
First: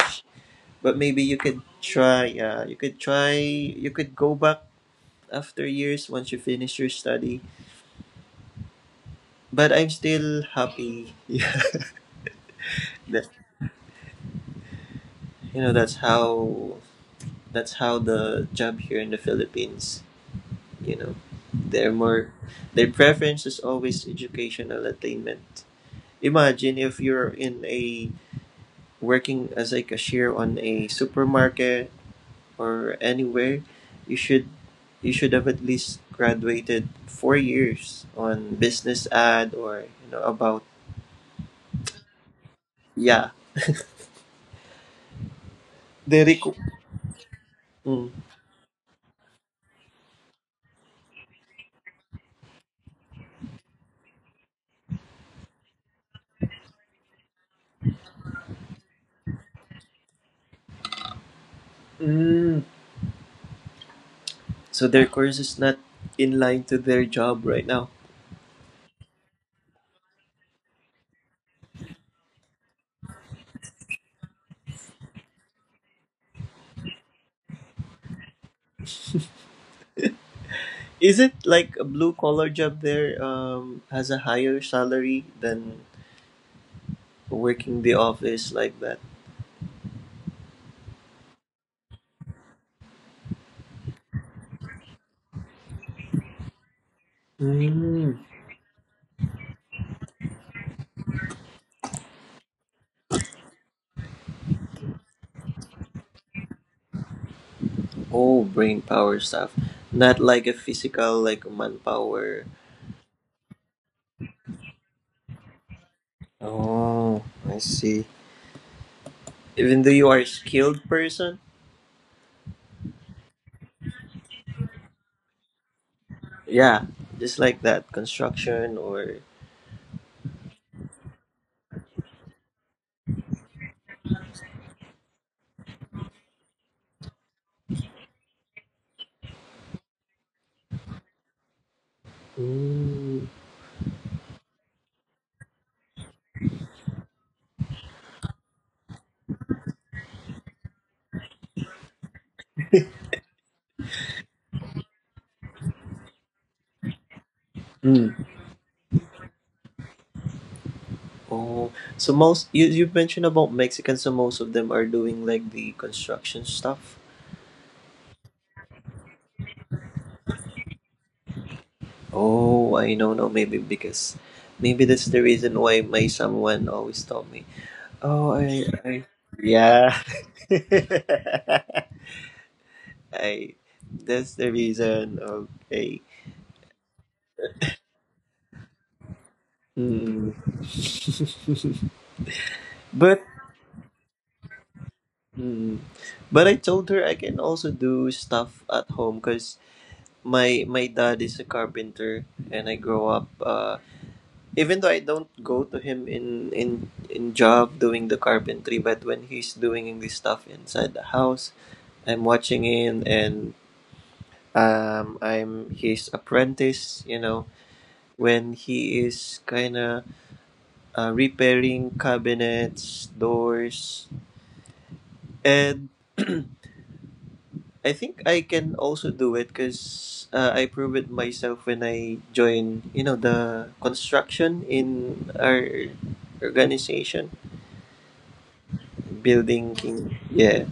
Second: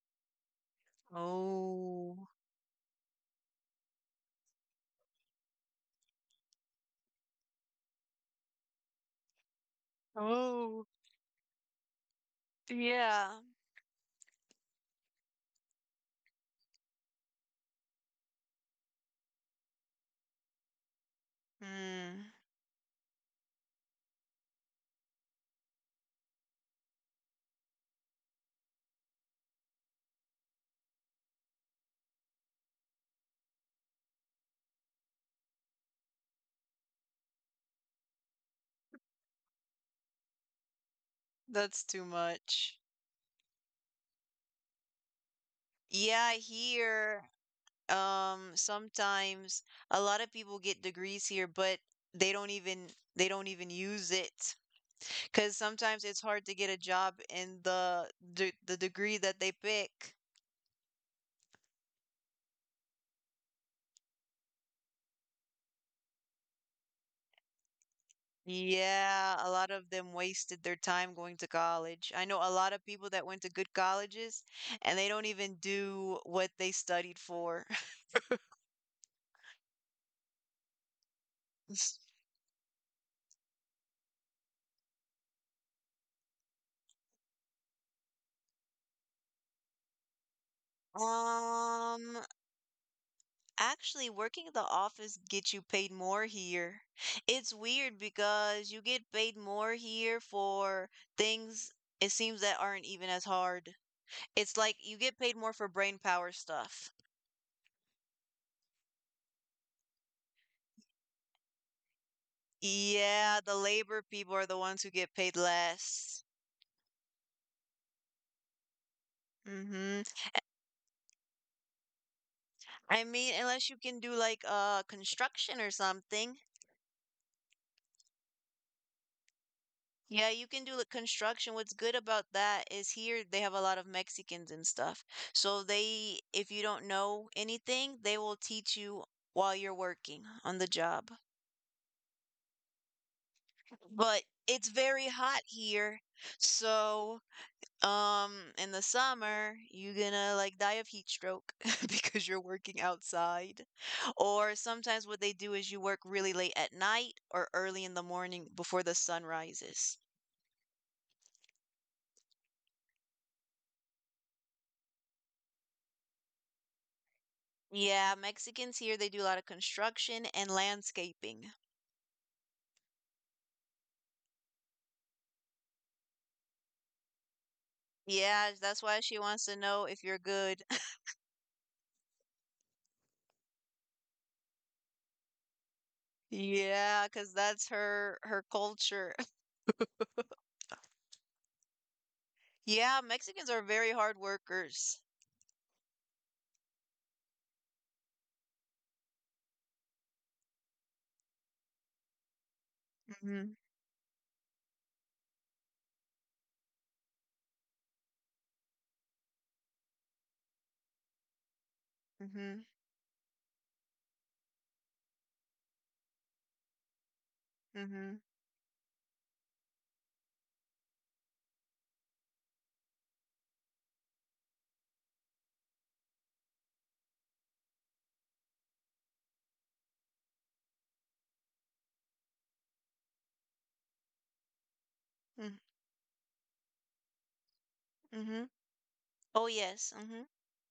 B: but maybe you could
A: Oh.
B: try. Uh, you could try. You could go back after years once you finish your study. But I'm still
A: Oh.
B: happy. Yeah, that
A: Yeah.
B: you know that's how that's how the job here in the Philippines, you know they're
A: Mm,
B: more, their preference is always educational attainment. Imagine if you're in a, working as, like, a cashier on a supermarket or anywhere, you should, you should have at least graduated four years on business ad, or you know about.
A: that's too much.
B: Yeah,
A: Yeah,
B: they
A: I
B: requ-
A: hear.
B: mm.
A: Um, sometimes a lot of people get degrees here, but they don't even they don't even use it because sometimes it's hard to get a job in the de the degree that they pick.
B: Mm. So their course is not in line to their job right now.
A: Yeah, a lot of them wasted their time going to college. I know a lot of people that went to good colleges and they don't even do what they studied for.
B: Is it like a blue collar job there, um, has a higher salary than working the office, like that?
A: Um, Actually, working the office gets you paid more here. It's weird because you get paid more here for things it seems that aren't even as hard. It's like you get paid more for brain power stuff.
B: Oh, brain power stuff. Not like a physical, like manpower.
A: Yeah, the labor people are the ones who get paid less.
B: Oh, I see. Even though
A: Mm-hmm.
B: you are a skilled person?
A: I mean, unless you can do like uh construction or something.
B: Yeah, just like that. Construction or.
A: Yeah, you can do like construction. What's good about that is here they have a lot of Mexicans and stuff. So they, if you don't know anything, they will teach you while you're working on the job.
B: Mm.
A: But it's very hot here. So, um, in the summer, you're gonna like die of heat stroke because you're working outside. Or sometimes what they do is you work really late at night or early in the
B: Mm.
A: morning before the sun rises.
B: Oh, so most. You, you mentioned about Mexicans, so most of them are doing like the construction stuff.
A: Yeah, Mexicans here, they do a lot of construction and landscaping.
B: Oh, I don't know. No, maybe because. Maybe that's the reason why my someone always told me. Oh,
A: Yeah,
B: I.
A: that's why
B: I
A: she wants to know
B: yeah.
A: if you're good.
B: I, that's the reason. Okay.
A: Yeah, cause that's her her culture.
B: Mm.
A: Yeah,
B: But
A: Mexicans are very hard workers.
B: mm, but I told her I can also do stuff at home, because my my dad is a carpenter, and I grow up.
A: Mm-hmm.
B: Uh, even though I don't go to him in in in job doing the carpentry, but when he's doing this stuff inside the house, I'm
A: Mm-hmm.
B: watching him, and um I'm his apprentice. You know,
A: Mm-hmm.
B: when he is kind of, uh, repairing cabinets, doors, and I think I can also do it, because uh, I proved it myself when I joined, you know, the construction in our organization,
A: Mm-hmm. Oh
B: building
A: yes.
B: king.
A: Mm-hmm.
B: Yeah,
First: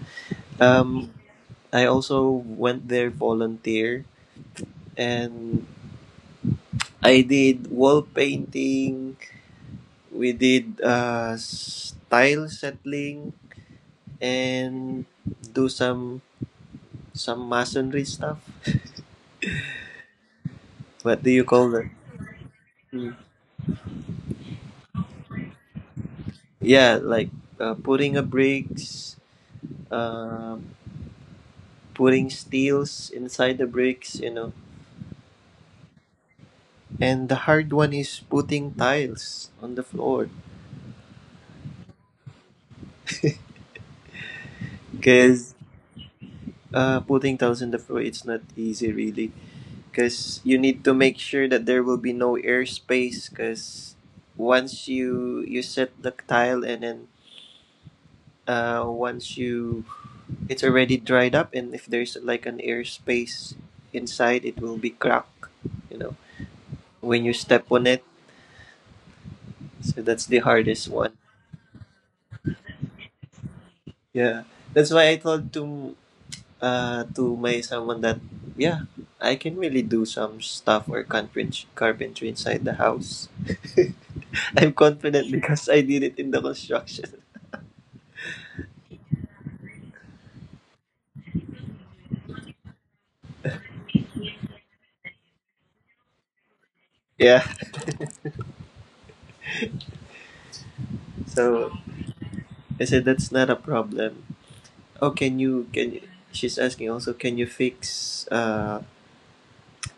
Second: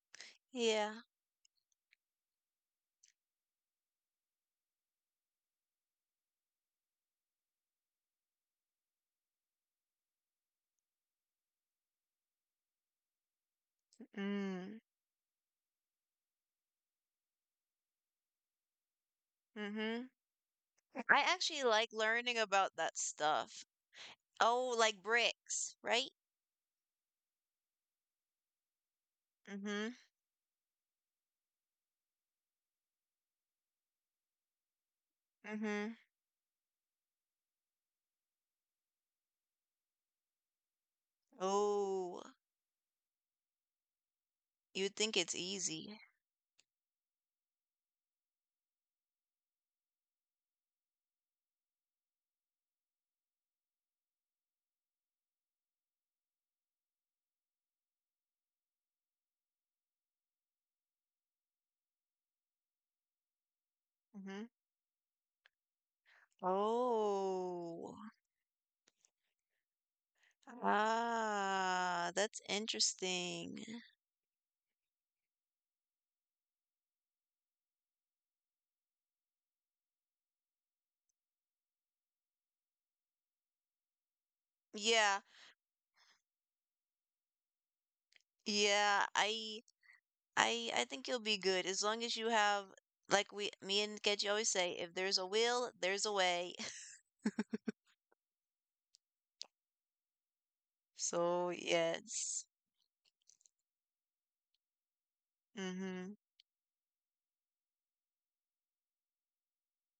A: Yeah.
B: um, I also went there volunteer, and I did wall painting. We did, uh, style settling,
A: Mm.
B: and do some some masonry stuff.
A: Mm-hmm. I
B: What do you
A: actually
B: call that?
A: like learning about that
B: Mm.
A: stuff. Oh, like bricks, right?
B: Yeah, like, uh, putting a bricks,
A: Mm-hmm.
B: uh, putting steels inside the bricks, you know.
A: Mm-hmm.
B: And the hard one is putting tiles on the floor,
A: Oh, you'd think it's
B: because,
A: easy.
B: uh, putting tiles on the floor it's not easy really, because you need to make sure that there will be no air space, because once you you set the tile, and then, uh, once you it's already dried up, and if there's like an air space
A: Mm-hmm.
B: inside, it will be cracked. You know, when you step on
A: Oh.
B: it. So that's the hardest one.
A: Ah, that's interesting.
B: Yeah, that's why I told to, uh to my someone that, yeah, I can really do some stuff or carpentry carpentry inside the house. I'm
A: Yeah.
B: confident because I did it in the construction.
A: Yeah, I I I think you'll be good as long as you have like we me and Keji always say, if there's a will, there's a way.
B: Yeah,
A: So,
B: so
A: yes.
B: I said that's not a problem. Oh, can you can? you-"
A: Mm-hmm.
B: She's asking also, can you fix, uh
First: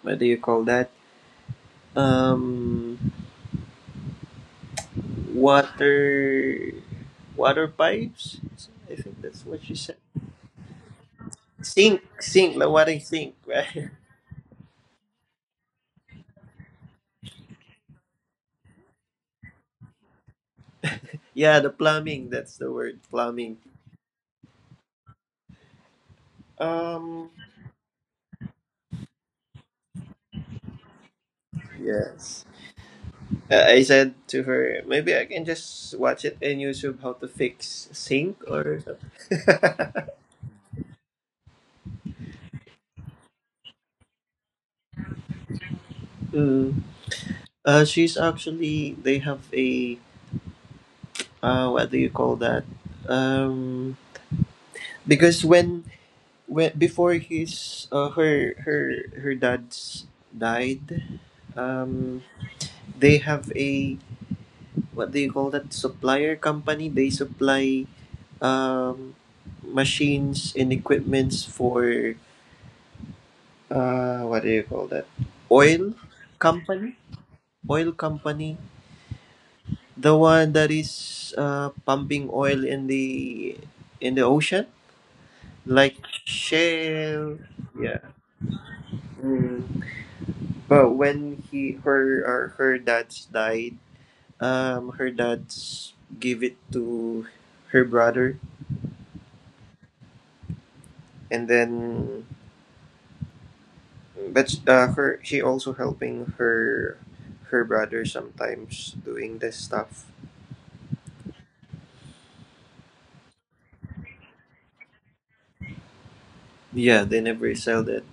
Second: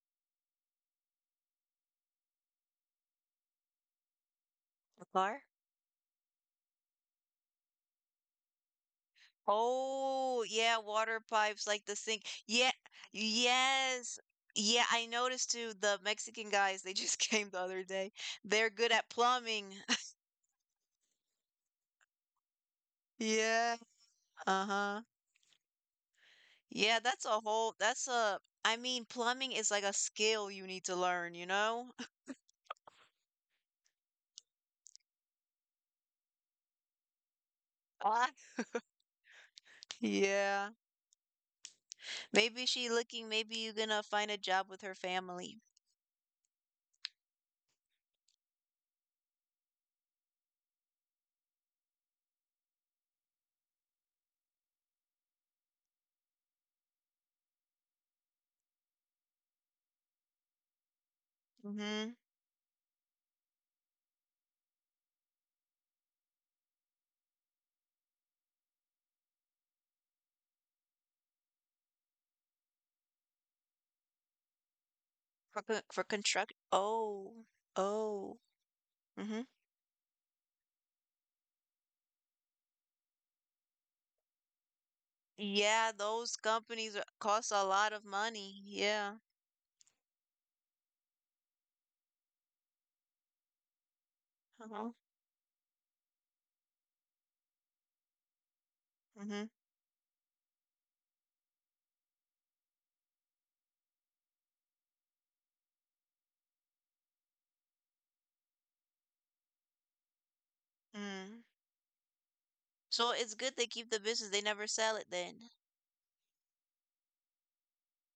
B: what do you call that? Um,
A: A car?
B: water, water pipes. I think that's what you said.
A: Oh, yeah, water pipes like the
B: Sink,
A: sink.
B: sink, the
A: Yeah.
B: water sink, right?
A: Yes. Yeah, I noticed too the Mexican guys, they just came the other day. They're good at plumbing.
B: Yeah, the plumbing. That's the word, plumbing.
A: Yeah. Uh-huh. Yeah, that's
B: Um,
A: a whole that's a I mean, plumbing is like a skill you need to learn, you know?
B: yes. I I said to her, maybe I can just watch it in YouTube how to fix
A: Ah.
B: sink or something.
A: Yeah. Maybe she looking, maybe you gonna find a job with her family.
B: Mm. Uh, she's actually they have a, uh, what do you call that? Um, because when when before his, uh, her her her dad's died,
A: Mm-hmm.
B: um they have a, what do you call that, supplier company, they supply, um machines and equipments for, uh what do you call that,
A: For con-
B: oil
A: for construct.
B: company,
A: Oh.
B: oil
A: Oh.
B: company
A: Mm-hmm.
B: the one that is, uh pumping oil in the in the ocean,
A: Yeah,
B: like
A: those companies are-
B: Shell.
A: cost a lot
B: Yeah.
A: of money. Yeah.
B: Mm. But when he her or her dad's died,
A: Uh-huh.
B: um, her dad's gave it to her brother,
A: Mm-hmm.
B: and then, but uh, her she also helping her her brother sometimes doing this stuff.
A: Mm. So it's good they keep the business. They never sell it then.
B: Yeah, they never sell it.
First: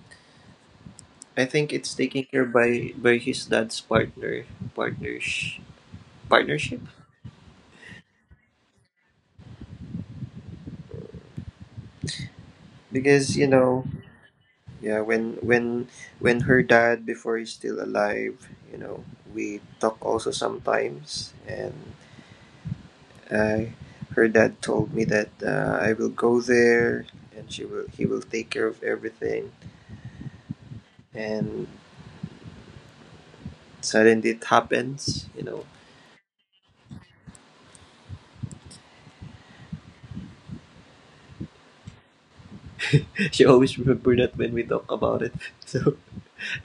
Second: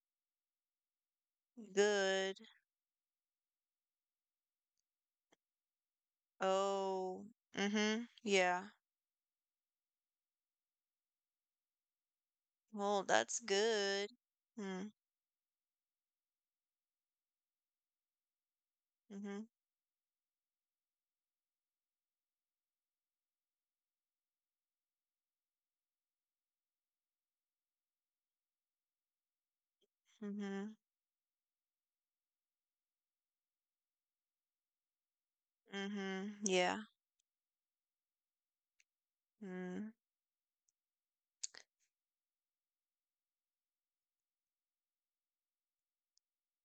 B: I think it's taken
A: Good.
B: care by by his dad's partner partners partnership.
A: Oh. Mm-hmm. Yeah. Well,
B: Because
A: that's
B: you know.
A: good. Hmm.
B: Yeah, when when when her dad before he's still alive, you know,
A: Mhm,
B: we talk also sometimes, and, uh, her dad told me that, uh, I will go there, and she will he will take care of everything,
A: mhm,
B: and suddenly it happens, you know.
A: mhm, yeah, mm,
B: She always remember that when we talk about it. So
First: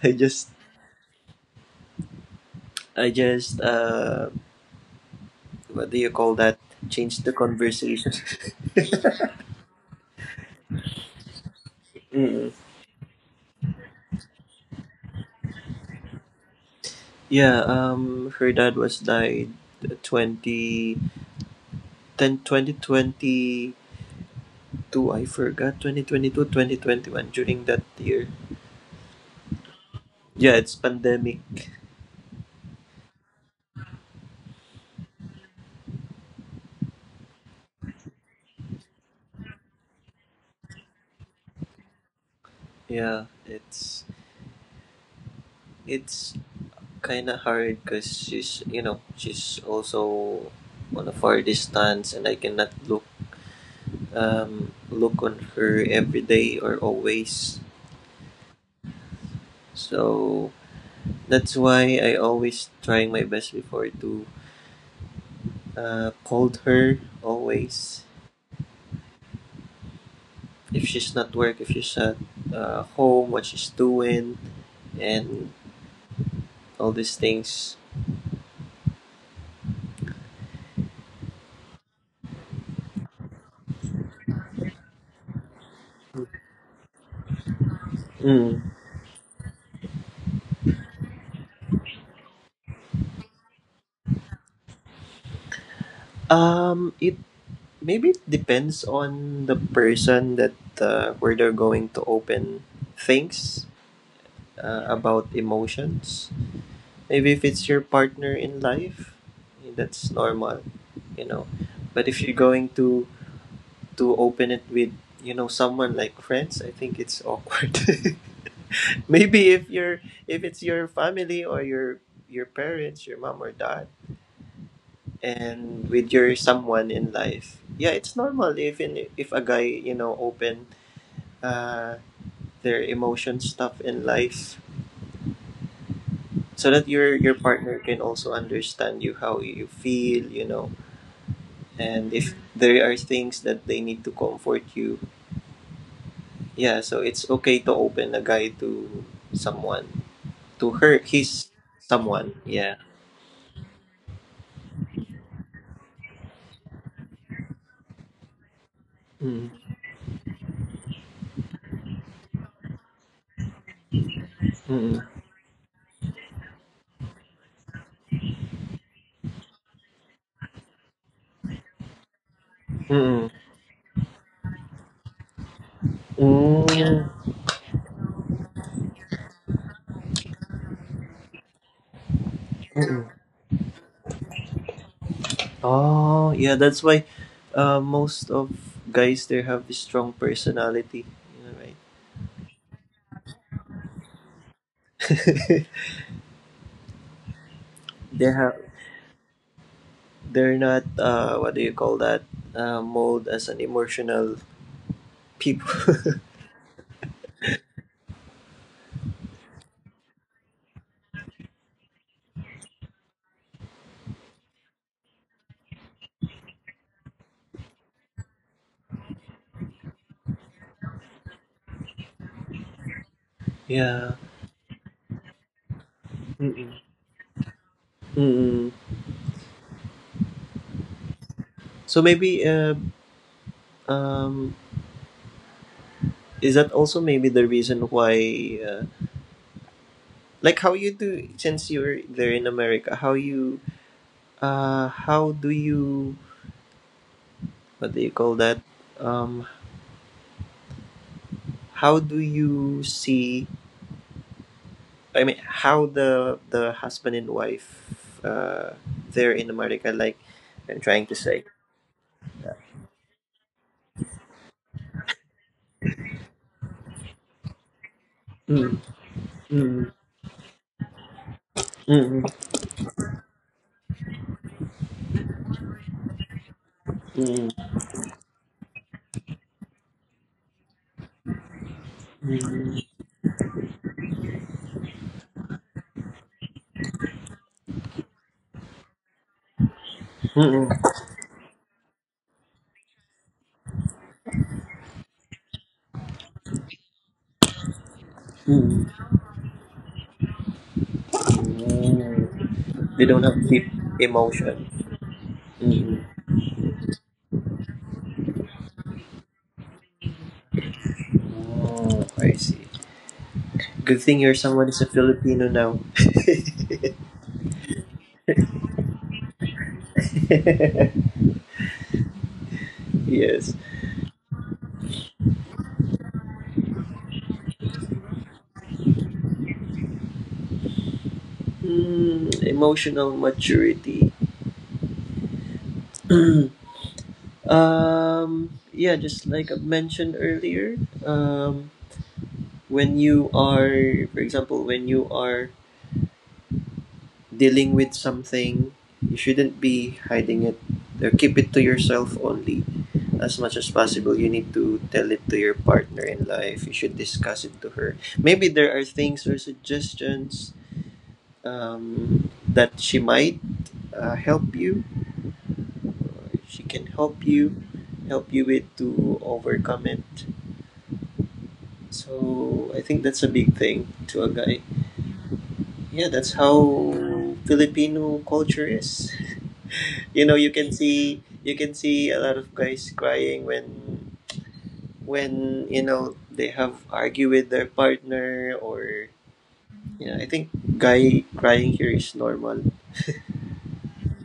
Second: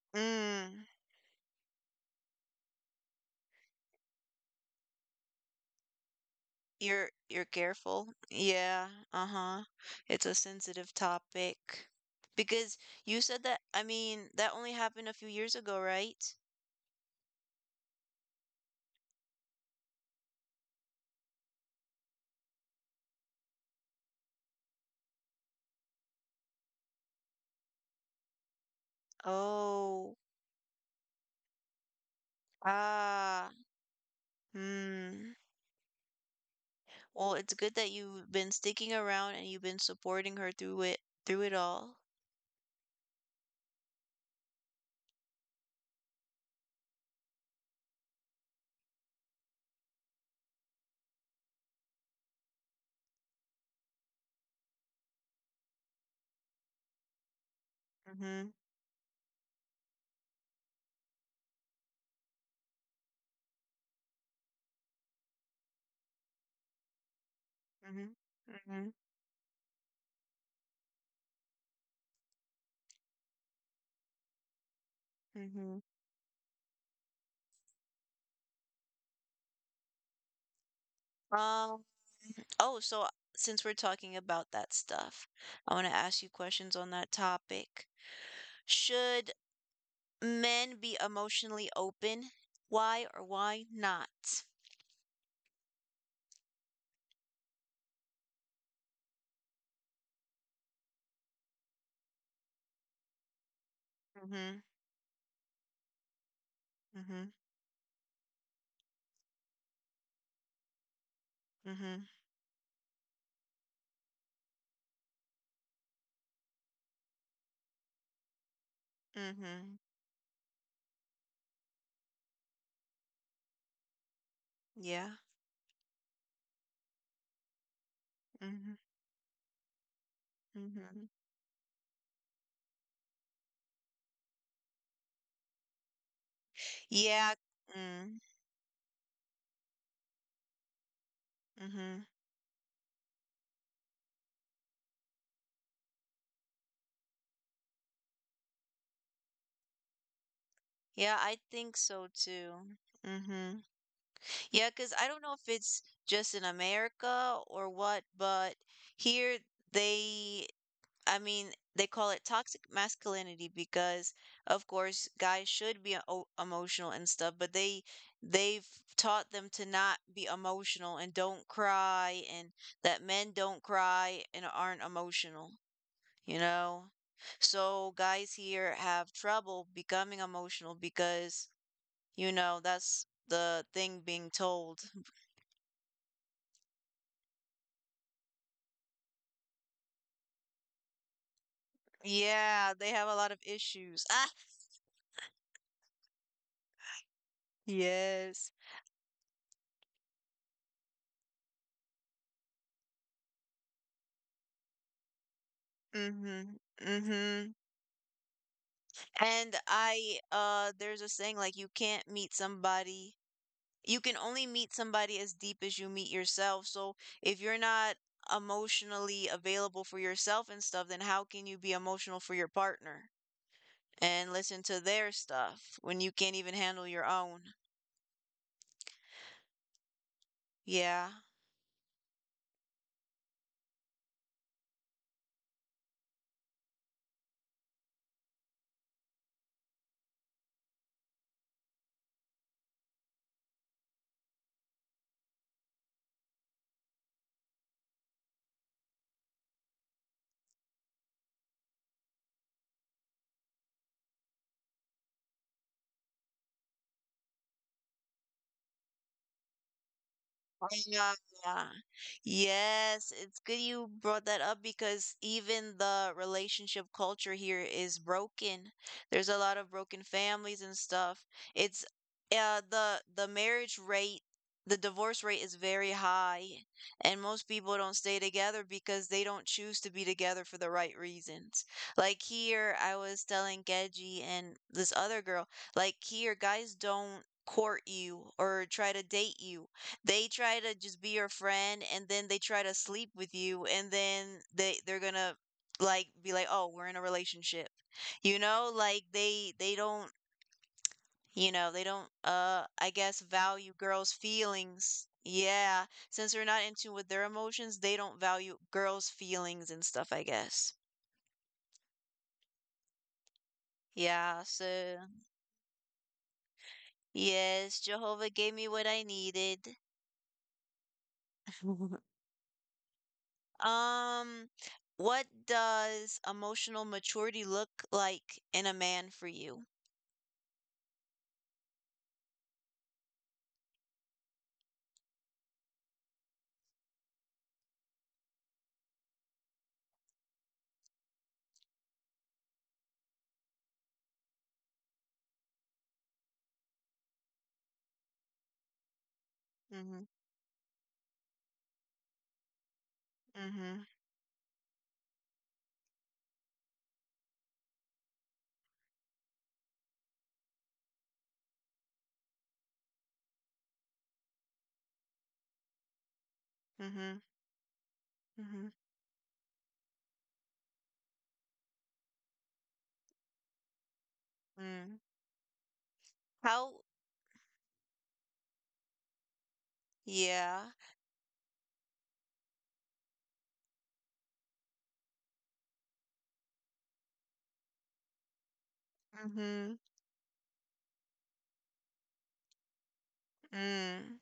B: I just,
A: mm,
B: I just uh, what do you call that?
A: you're
B: Change the
A: you're
B: conversation.
A: careful, yeah, uh-huh, it's a sensitive topic,
B: Mm.
A: because you said that, I mean, that only happened a few years ago, right?
B: Yeah, um, her dad was died, twenty then twenty twenty two. I forgot, twenty twenty two, twenty twenty one, during that year.
A: Oh,
B: Yeah, it's pandemic.
A: ah, hmm. Well, it's good that you've been sticking around and you've been supporting her through it, through it all.
B: Yeah, it's it's kind of hard, because she's, you know she's also on a far distance, and I cannot look, um look on her every day or always.
A: Mhm,
B: So that's why I always trying my best before to, uh, called her always,
A: mhm, mhm,
B: if she's not work, if she's at, uh, home, what she's doing, and
A: mhm,
B: all these things.
A: um. Oh, so since we're talking about that stuff, I want to ask you questions on that topic.
B: Mm.
A: Should men be emotionally open? Why or why not?
B: Um, it maybe it depends on the person that, uh, where they're going to open things,
A: Mm-hmm.
B: uh, about emotions.
A: Mm-hmm.
B: Maybe if it's your partner in life, that's normal, you know.
A: Mm-hmm.
B: But if you're going to to open it with, you know someone like friends, I think it's awkward. Maybe if
A: Mm-hmm.
B: you're, if it's your family or your your parents, your mom or dad,
A: Yeah.
B: and with your someone in life, yeah, it's normal.
A: Mm-hmm.
B: Even if a guy, you know, open,
A: Mm-hmm.
B: uh, their emotion stuff in life, so that your your
A: Yeah.
B: partner can
A: Mm,
B: also understand you how you feel, you know,
A: mm-hmm.
B: and if there are things that they need to comfort you, yeah. So it's okay to open a guy to someone, to her,
A: Yeah, I
B: his
A: think so
B: someone,
A: too.
B: yeah.
A: Mm-hmm. Yeah, because I don't know if it's just in America or what, but here
B: Mm.
A: they I mean, they call it toxic masculinity because, of
B: Mm.
A: course, guys should be o- emotional and stuff, but they they've taught them to not be emotional and don't cry and that
B: Mm-mm.
A: men don't cry and aren't emotional, you know?
B: Mm.
A: So guys here have trouble becoming emotional because, you know, that's
B: Mm-mm.
A: the thing being told.
B: Oh, yeah, that's why, uh, most of guys there have this strong personality, you know,
A: Yeah, they have a lot of issues. Ah,
B: right? They
A: yes.
B: have, they're not, uh what do you call that? Uh, mold as an emotional people.
A: Mm-hmm. Mm-hmm. And I uh there's a saying like you can't meet somebody you can only meet somebody as deep as you meet yourself. So if you're not emotionally available for yourself and stuff, then how can you be emotional for your partner
B: Yeah.
A: and listen to their stuff when you can't even
B: Mm-mm.
A: handle your own?
B: Mm-mm.
A: Yeah.
B: So maybe, uh, um is that also maybe the reason why, uh, like how you do since you're there in America, how you, uh how do you, what do you call that? um How do you see? I mean, how the the husband and wife, uh, there in America? Like,
A: Oh,
B: I'm trying to
A: yeah.
B: say.
A: Yeah. Yes, it's good you brought that up because even the relationship culture here is broken.
B: Mm,
A: There's a lot of
B: mm,
A: broken families and stuff. It's
B: mm,
A: uh the the marriage rate, the divorce rate is very high, and most
B: mm,
A: people don't stay together because they don't choose to be together for the right reasons. Like here,
B: mm,
A: I was telling Geji and this other girl, like here, guys don't court you or try to date you. They try
B: mm,
A: to just be your friend and then they try to sleep with you and then they they're gonna like be like, oh we're in a relationship, you know,
B: mm,
A: like they they don't, you know, they don't
B: mm.
A: uh I
B: They
A: guess
B: don't have deep
A: value girls
B: emotion.
A: feelings. Yeah,
B: Mm.
A: since they're not in tune with their emotions they don't value girls feelings and stuff I guess.
B: Oh, I see. Good thing you're
A: Yeah
B: someone is a
A: so.
B: Filipino now.
A: Yes Jehovah gave me what I needed.
B: Yes.
A: Um, what does emotional maturity look like in a man for you?
B: Mm, emotional maturity. Um, yeah, just like I mentioned earlier, um, when you are, for example, when you are dealing with something, you shouldn't be
A: Mhm.
B: hiding it, or keep it to yourself only, as much as
A: Mhm.
B: possible. You need to tell it to your partner in life. You should discuss it to her. Maybe there are things or suggestions, um, that she might, uh, help you. She can
A: Mhm.
B: help you, help you with
A: Mhm.
B: to overcome it. So I think that's a big thing to a guy.
A: Mm.
B: Yeah, that's
A: How?
B: how Filipino culture is. You know, you can
A: Yeah.
B: see you can see a lot of guys crying when when you know they have argue with their partner, or
A: Mhm.
B: yeah, I think guy crying here is normal.
A: Mm.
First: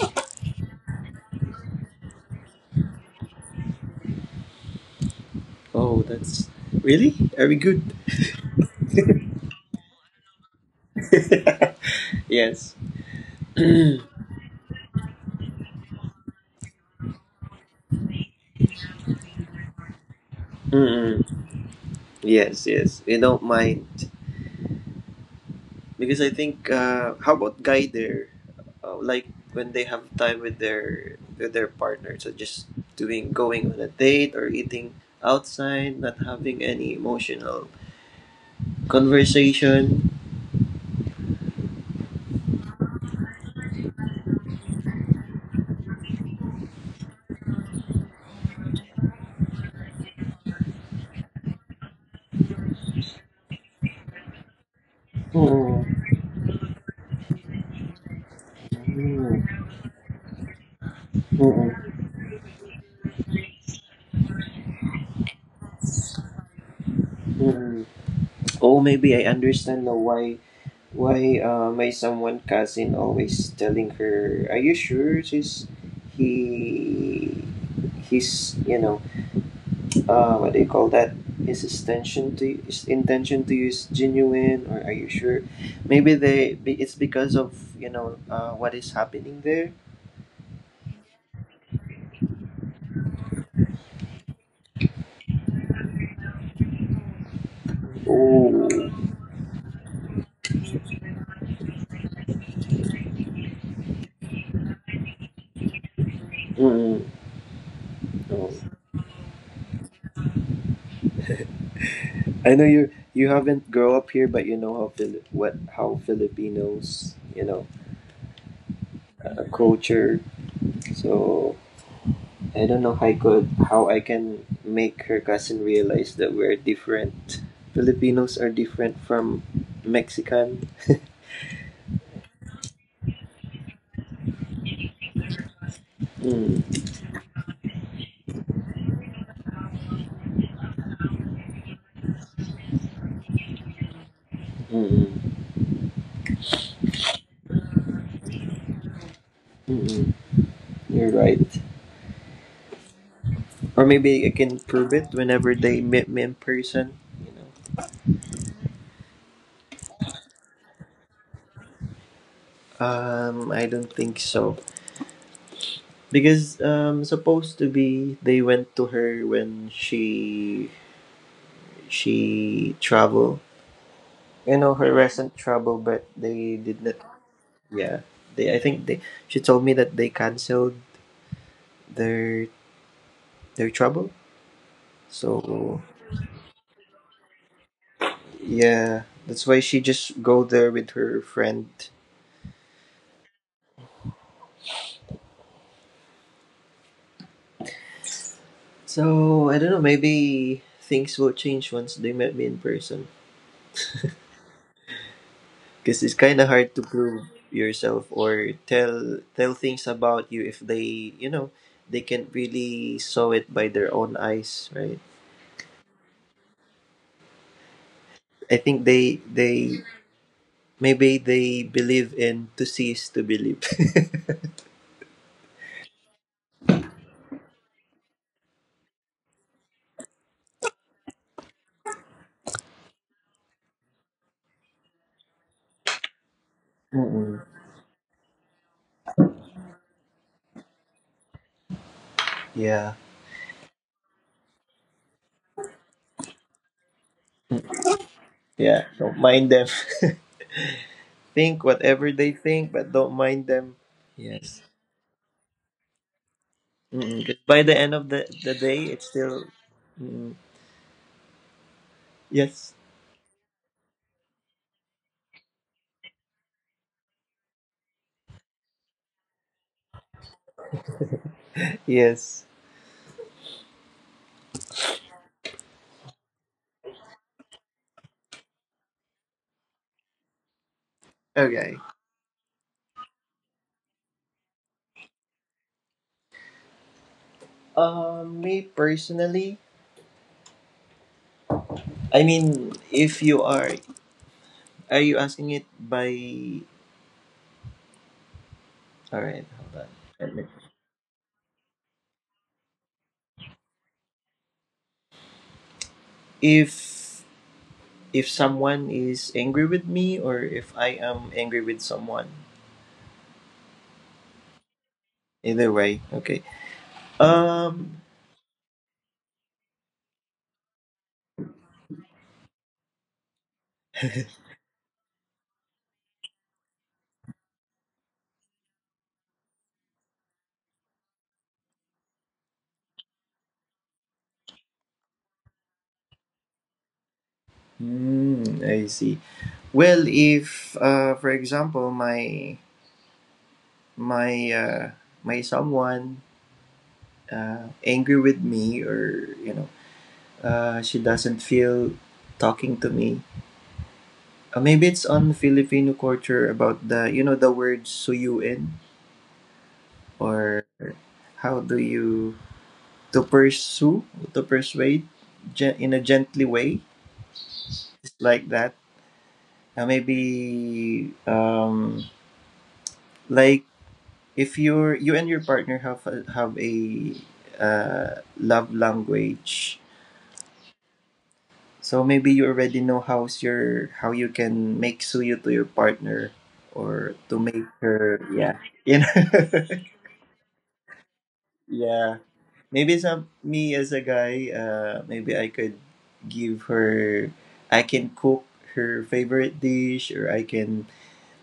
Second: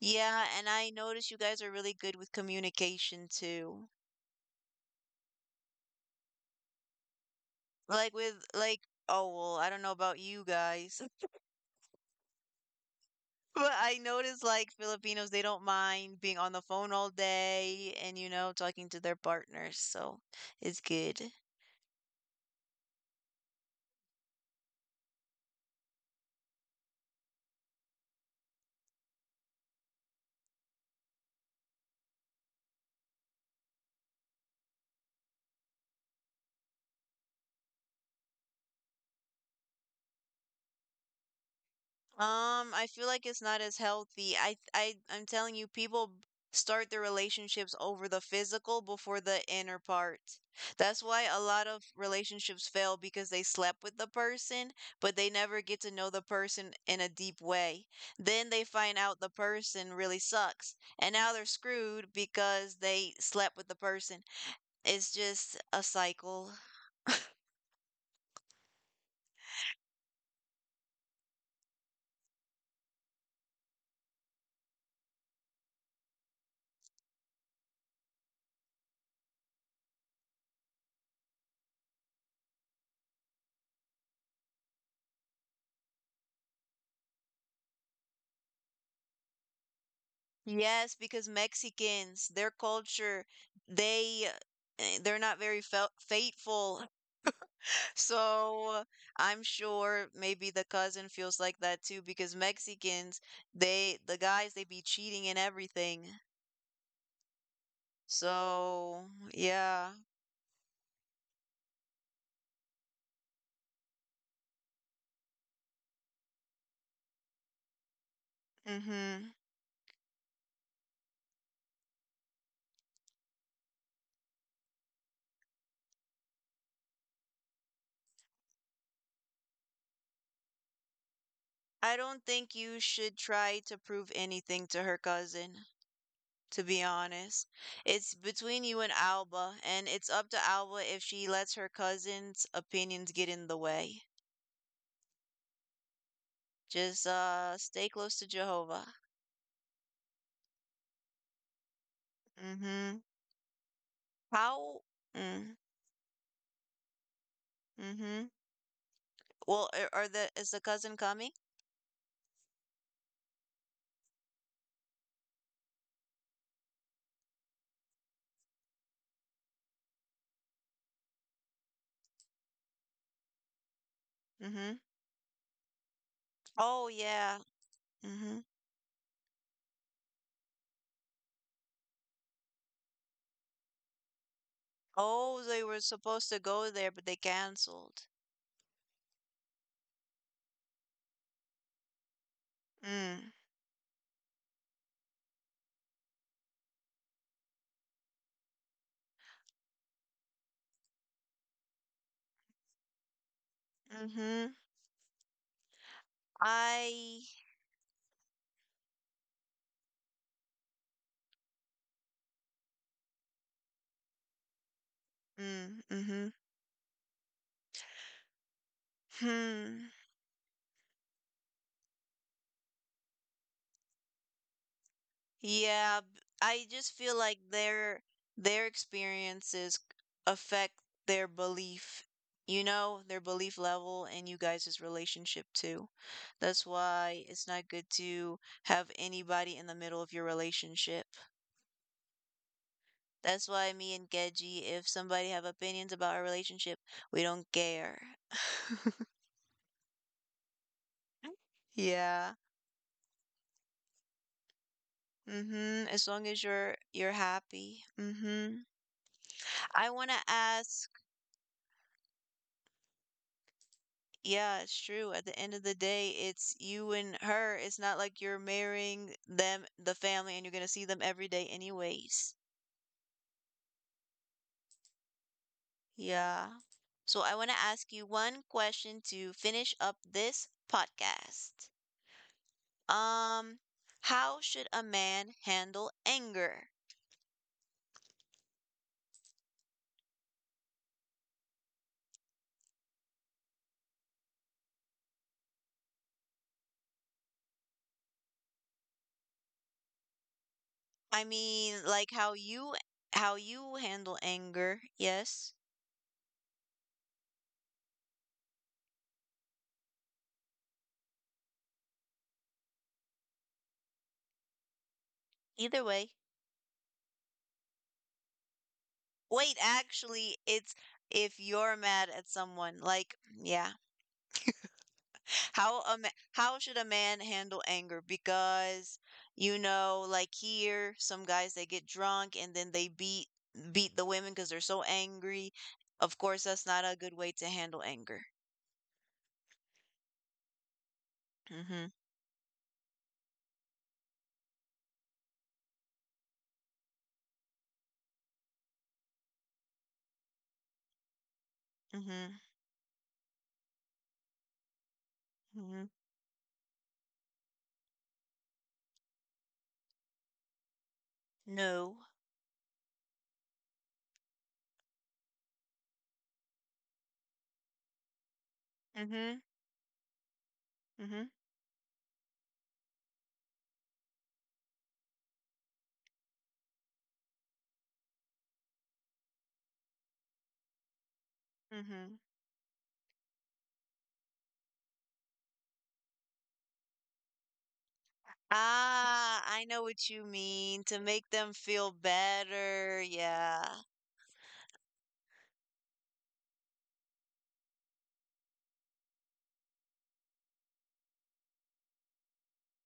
A: Yeah, and I notice you guys are really good with communication too.
B: Oh, that's really? Are we good?
A: Like with like Oh well, I don't know about you guys.
B: Yes.
A: But I notice, like, Filipinos, they don't mind being on the phone all day and, you know, talking to their partners, so it's good.
B: Mm-mm. Yes, yes. We don't mind, because I think, uh, how about guy there, uh, like when they have time with their with their partner, so just doing going on a date or eating outside, not having any emotional conversation.
A: Um, I feel like it's not as healthy. I I I'm telling you, people b- start their relationships over the physical before the inner part. That's why a lot of relationships fail because they slept with the person, but they never get to know the
B: Mm,
A: person in a deep way. Then they find out the
B: mm,
A: person really sucks, and now they're screwed
B: mm,
A: because they slept with the person. It's just a cycle.
B: mm. Oh, maybe I understand now, why why uh, my someone cousin always telling her, are you sure, she's he he's, you know, uh, what do you call that? His intention, to his intention to use genuine, or are you sure? Maybe they be- it's because of, you know uh, what is happening there.
A: Yes, because Mexicans, their culture, they eh, they're not very fel faithful.
B: Oh.
A: So I'm sure maybe the cousin feels like that too because Mexicans, they the guys they be cheating and everything.
B: Mm. Oh.
A: So yeah.
B: I know you you haven't grow up here, but you know how Fili- what how Filipinos, you know
A: Mm-hmm.
B: uh, culture. So I don't know how I could, how I can make her cousin realize that we're different. Filipinos are different from Mexican.
A: I don't think you should try to prove anything to her cousin, to be
B: Mm,
A: honest. It's between you and Alba, and it's up to Alba if she lets her cousin's opinions get in the way.
B: mm. Mm.
A: Just, uh, stay close to Jehovah.
B: Mm-mm, you're right.
A: Mhm.
B: Or maybe I can
A: How
B: prove it whenever
A: mm,
B: they meet me in person. You know.
A: mhm. Well, are are the is the cousin coming?
B: Um, I don't think so, because um, supposed to be they went to her when she she travel.
A: Mm.
B: You know
A: Mhm.
B: her recent trouble, but they did
A: Oh,
B: not.
A: yeah.
B: Yeah,
A: Mm. Mhm.
B: they. I think they. She told me that they canceled their their trouble.
A: Oh, they were
B: So
A: supposed to go there, but they canceled.
B: yeah, that's why she just go there with her friend.
A: Mm.
B: So I don't know. Maybe things will change once they met me in person.
A: Mm, mhm.
B: Because it's kind of hard to
A: I
B: prove yourself or tell tell things about you, if they, you know, they can't really saw it by their own eyes, right?
A: Mm. mm, mhm.
B: I think they, they
A: Hmm.
B: maybe they believe in to see is to believe.
A: Yeah, b- I just feel like their their experiences affect their belief, you know, their belief level and you guys' relationship too. That's why
B: Mm-mm.
A: it's not good to have anybody in the middle of your relationship.
B: Yeah,
A: That's why me and Geji, if somebody have opinions about our relationship, we don't care.
B: yeah. Don't mind them. Think
A: Yeah.
B: whatever they think, but don't mind them.
A: Mm-hmm.
B: Yes.
A: As long as you're you're happy. Mm-hmm.
B: Mm-mm. 'Cause
A: I
B: by
A: want to
B: the end of the
A: ask.
B: the day, it's still. Mm-mm.
A: Yeah, it's
B: Yes.
A: true. At the end of the day, it's you and her. It's not like you're marrying them, the family, and you're gonna see them every day anyways.
B: Yes.
A: Yeah. So I want to ask you one question to finish up this podcast.
B: Okay.
A: Um, how should a man handle anger?
B: Um, me personally, I mean, if you are, are you asking it by? All right,
A: I
B: hold on. Let
A: mean,
B: me-
A: like how you how you handle anger. Yes.
B: If if someone is angry with me, or if I am angry with someone,
A: Either way.
B: either way, okay. Um,
A: Wait, actually, it's if you're mad at someone, like, yeah. How a ma- how should a man handle anger? Because you know, like here, some guys they get drunk and then they beat beat the women because they're so angry. Of course, that's not a good way to handle anger.
B: hmm, I see. Well,
A: Mhm.
B: if, uh, for example, my my uh, my someone, uh, angry with me, or, you know Uh,
A: Mhm.
B: she doesn't feel talking to me.
A: Mhm.
B: Uh, maybe it's on Filipino culture about the you know the word suyuin,
A: No.
B: or how do you, to pursue, to persuade, gen- in a gently way,
A: Mhm.
B: just like that. Uh,
A: Mhm.
B: maybe, um, like if you're you and your partner have a, have a uh, love language.
A: Mhm.
B: So maybe you already know how's your, how you can make suyo to your partner, or to make
A: Ah, I
B: her,
A: know
B: yeah.
A: what you
B: You know?
A: mean. To make them feel better.
B: Yeah.
A: Yeah.
B: Maybe some, me as a guy, uh maybe I could, give her I can cook her favorite dish, or I can,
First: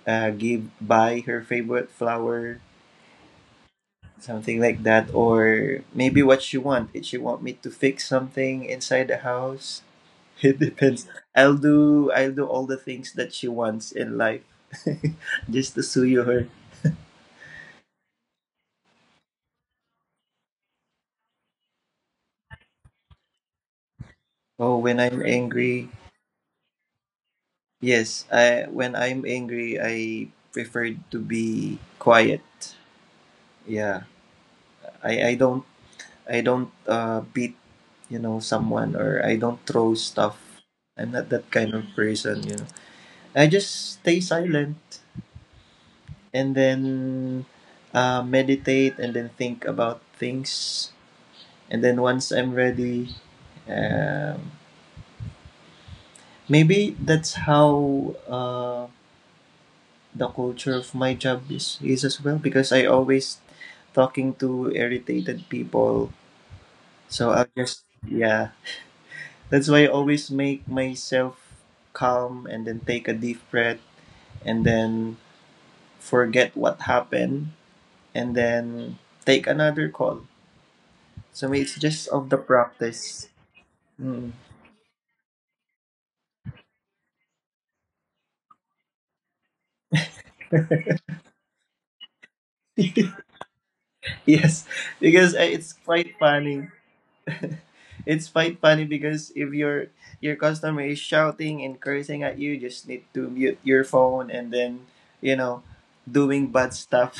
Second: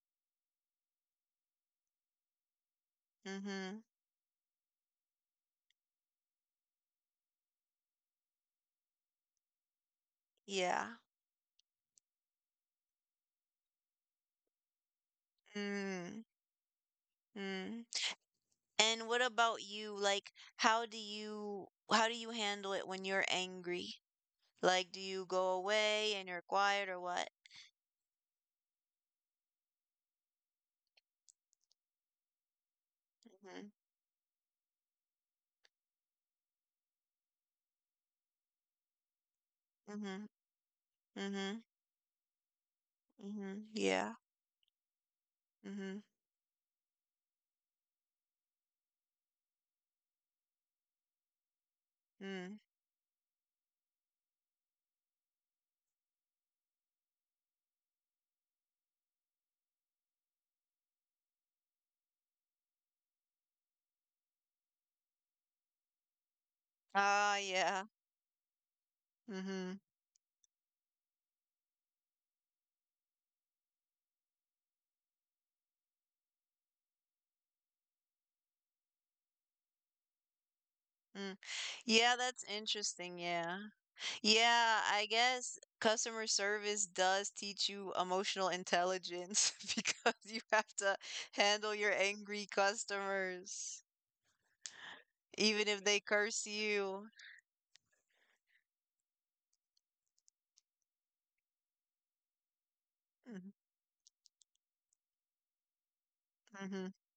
B: uh give buy her favorite flower,
A: Mhm.
B: something like that, or maybe what she want. If she want me to fix something inside the house, it
A: Yeah.
B: depends. I'll do I'll do all the things that she wants in life, just to sue
A: Mm.
B: her.
A: Mm. And what about you? Like, how do you how do you handle it when you're angry?
B: Oh,
A: Like, do
B: when
A: you
B: I'm
A: go
B: angry,
A: away and you're quiet or what?
B: yes, I, when I'm angry, I prefer to be quiet. Yeah. I I don't I don't, uh beat, you know, someone, or I don't throw
A: Mm-hmm.
B: stuff. I'm not
A: Mm-hmm.
B: that
A: Mm-hmm.
B: kind of person, you know. I
A: Mm-hmm.
B: just
A: Yeah.
B: stay silent,
A: Mm-hmm.
B: and then, uh meditate, and then think about things, and then once I'm
A: Mm.
B: ready, um, maybe that's how, uh, the culture of my job is, is as well, because I always talking to irritated people. So
A: Ah,
B: I'll just,
A: yeah.
B: yeah. That's
A: Mm-hmm.
B: why I always make myself calm, and then take a deep breath, and then forget what happened, and then take another call.
A: Mm.
B: So, may- it's just
A: Yeah,
B: of the
A: that's interesting.
B: practice.
A: Yeah.
B: Mm.
A: Yeah, I guess customer service does teach you emotional intelligence because you have to handle your angry customers,
B: Yes, because, uh,
A: even
B: it's
A: if they
B: quite
A: curse
B: funny.
A: you.
B: It's quite funny, because if your your customer is shouting and cursing at you, just need to mute your phone, and then, you know doing bad
A: Mhm,
B: stuff.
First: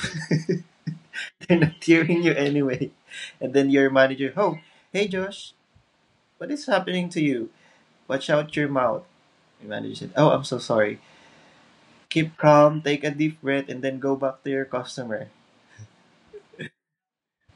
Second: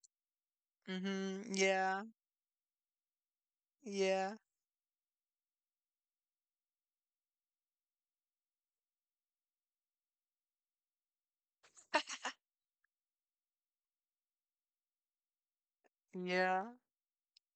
A: mhm,
B: They're not
A: yeah,
B: hearing you anyway, and then your manager,
A: yeah,
B: oh, hey Josh, what is happening to you? Watch out your mouth. Your manager said, oh, I'm so sorry. Keep calm, take a deep breath, and then go back to your customer.
A: yeah.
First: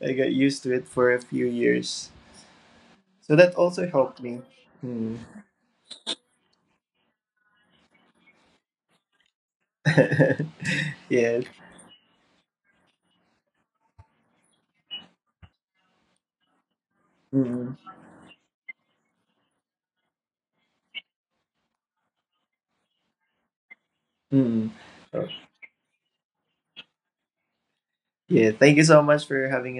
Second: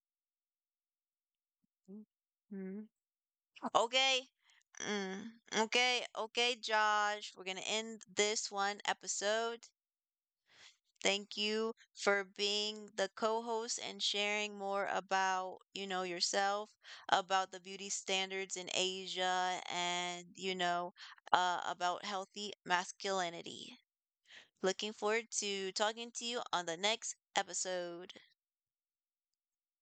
B: I got used to it for a few years,
A: Mhm.
B: so that also helped
A: Okay.
B: me. Hmm.
A: Mm. Okay, okay, Josh. We're gonna end this one episode. Thank
B: Yeah.
A: you for being the co-host and sharing more about, you know, yourself, about the
B: Mm-mm.
A: beauty standards in Asia and, you know, uh, about healthy masculinity.
B: Mm-mm.
A: Looking forward to talking to you on the next episode.
B: Yeah, thank you so much for having